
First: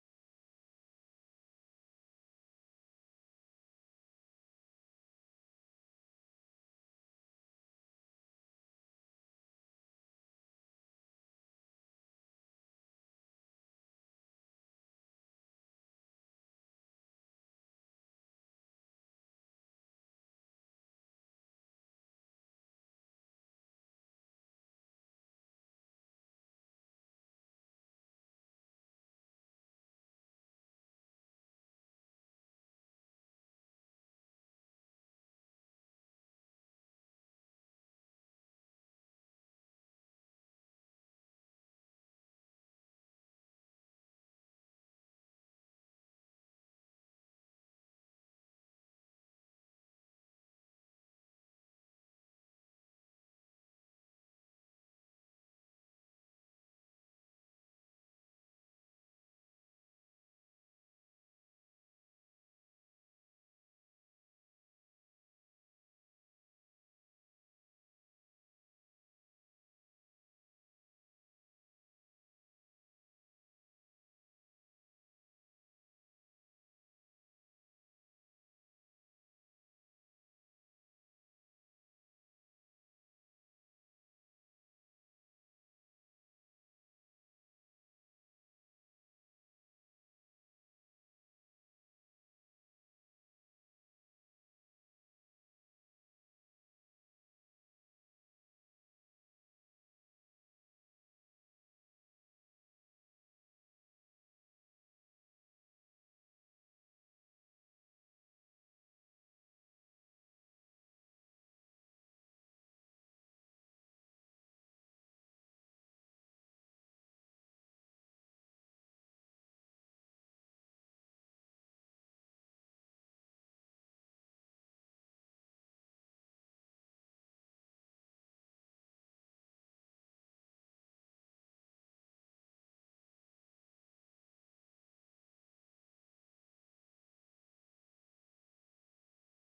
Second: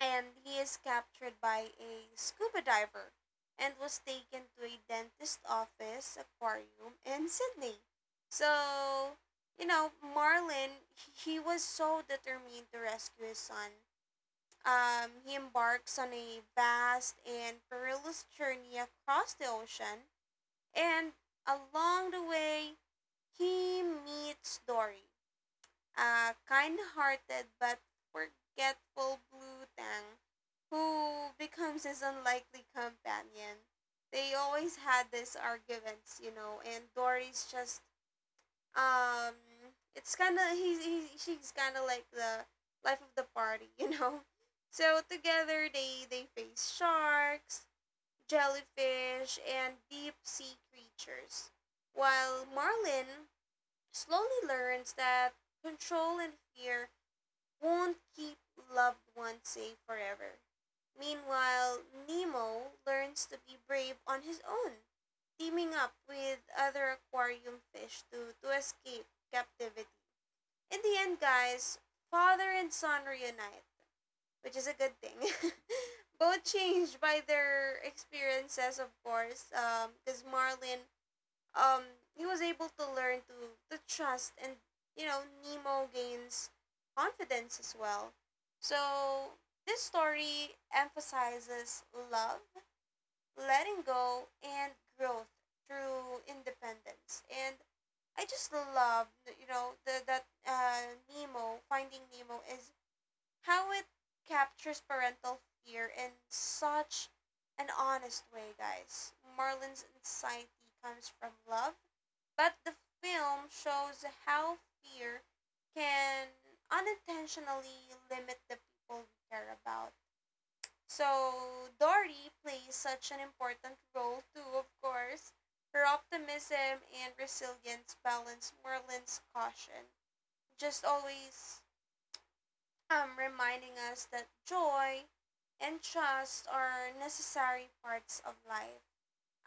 B: and he is captured by a scuba diver and was taken to a dentist office aquarium in Sydney. So, you know, Marlin, he was so determined to rescue his son. He embarks on a vast and perilous journey across the ocean, and along the way, he meets Dory, a kind hearted but forgetful blue tang who becomes his unlikely companion. They always had these arguments, you know, and Dory's just um it's kind of, she's kind of like the life of the party, you know. So together they face sharks, jellyfish, and deep sea creatures, while Marlin slowly learns that control and fear won't keep loved ones safe forever. Meanwhile, Nemo learns to be brave on his own, teaming up with other aquarium fish to escape captivity. In the end, guys, father and son reunite, which is a good thing. Both changed by their experiences, of course. Because Marlin, um, he was able to learn to trust, and you know, Nemo gains confidence as well. So this story emphasizes love, letting go, and growth through independence. And I just love, you know, the that Nemo, finding Nemo, is how it captures parental fear in such an honest way, guys. Marlin's anxiety comes from love, but the film shows how fear can unintentionally limit the people we care about. So, Dory plays such an important role, too, of course. Her optimism and resilience balance Merlin's caution. Just always reminding us that joy and trust are necessary parts of life.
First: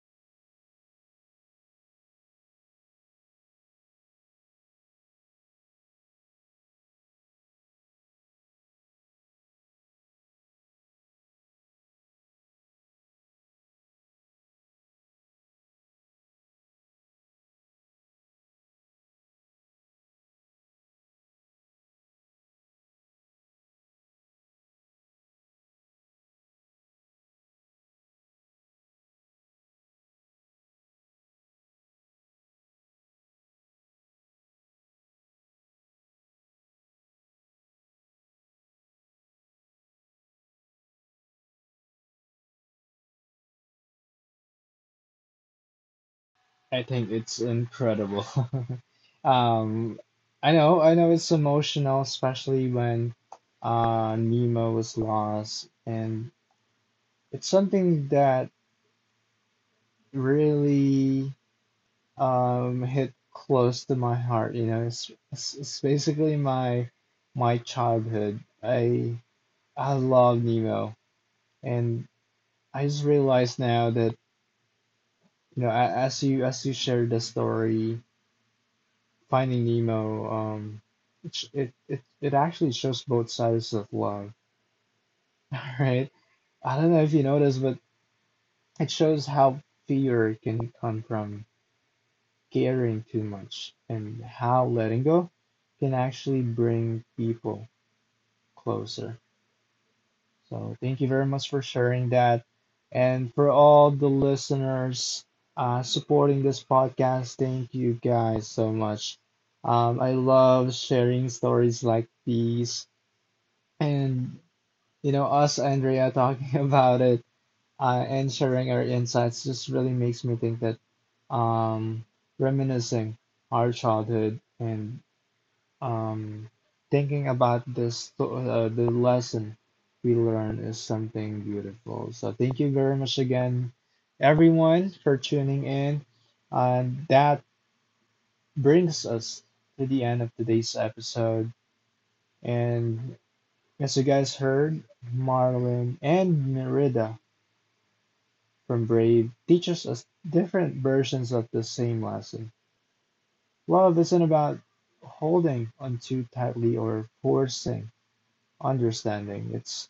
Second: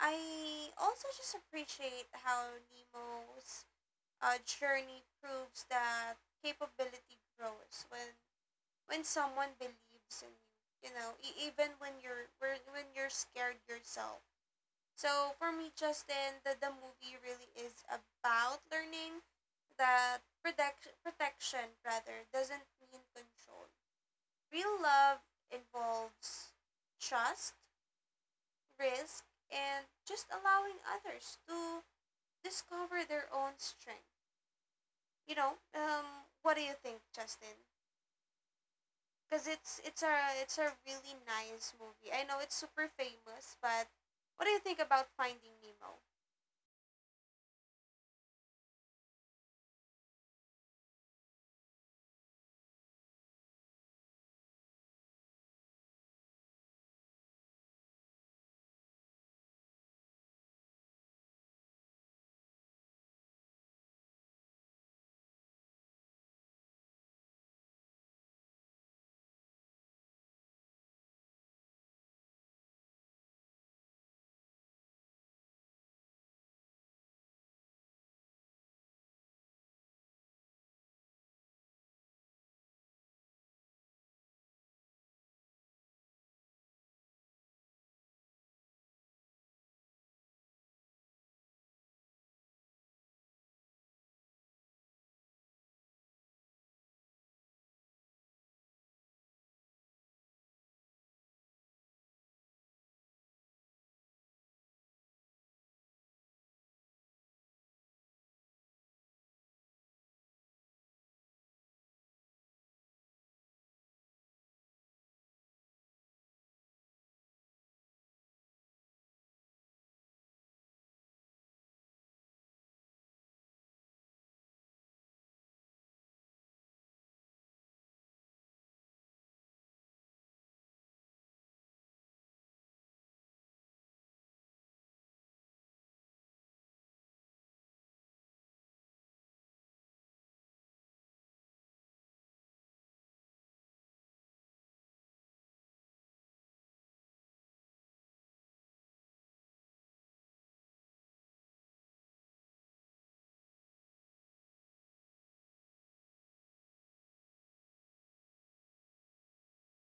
B: I also just appreciate how Nemo's journey proves that capability grows when someone believes in you. You know, even when you're when you're scared yourself. So for me, Justin, the movie really is about learning that protection, rather, doesn't mean control. Real love involves trust, risk, and just allowing others to discover their own strength. You know, what do you think, Justin? Because it's a really nice movie. I know it's super famous, but what do you think about Finding Nemo?
A: I think it's incredible. Um, I know it's emotional, especially when Nemo was lost, and it's something that really hit close to my heart, you know. It's basically my childhood. I love Nemo, and I just realized now that you know as you shared the story Finding Nemo, it actually shows both sides of love, all right? I don't know if you noticed, but it shows how fear can come from caring too much and how letting go can actually bring people closer. So, thank you very much for sharing that. And for all the listeners supporting this podcast, thank you guys so much. I love sharing stories like these. And you know, us, Andrea, talking about it and sharing our insights just really makes me think that um, reminiscing our childhood and um, thinking about this the lesson we learned is something beautiful. So thank you very much again, everyone, for tuning in. And that brings us to the end of today's episode. And as you guys heard, Marlon and Merida from Brave teaches us different versions of the same lesson. Love isn't about holding on too tightly or forcing understanding. It's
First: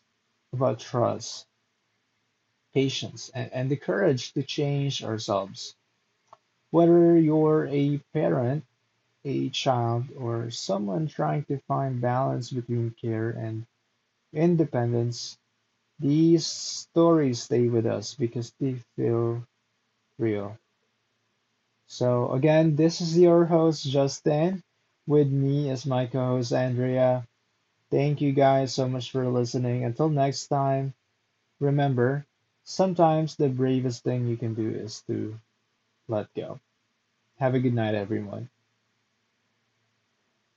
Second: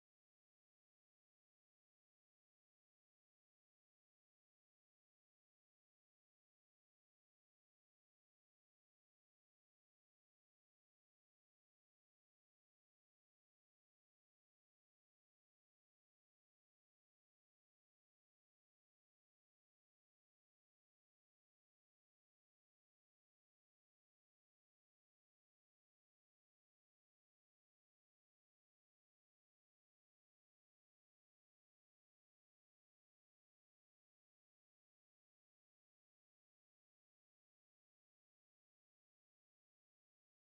A: about trust, patience, and, the courage to change ourselves. Whether you're a parent, a child, or someone trying to find balance between care and independence, these stories stay with us because they feel real. So, again, this is your host, Justin, with me as my co host, Andrea. Thank you guys so much for listening. Until next time, remember, sometimes the bravest thing you can do is to let go. Have a good night, everyone.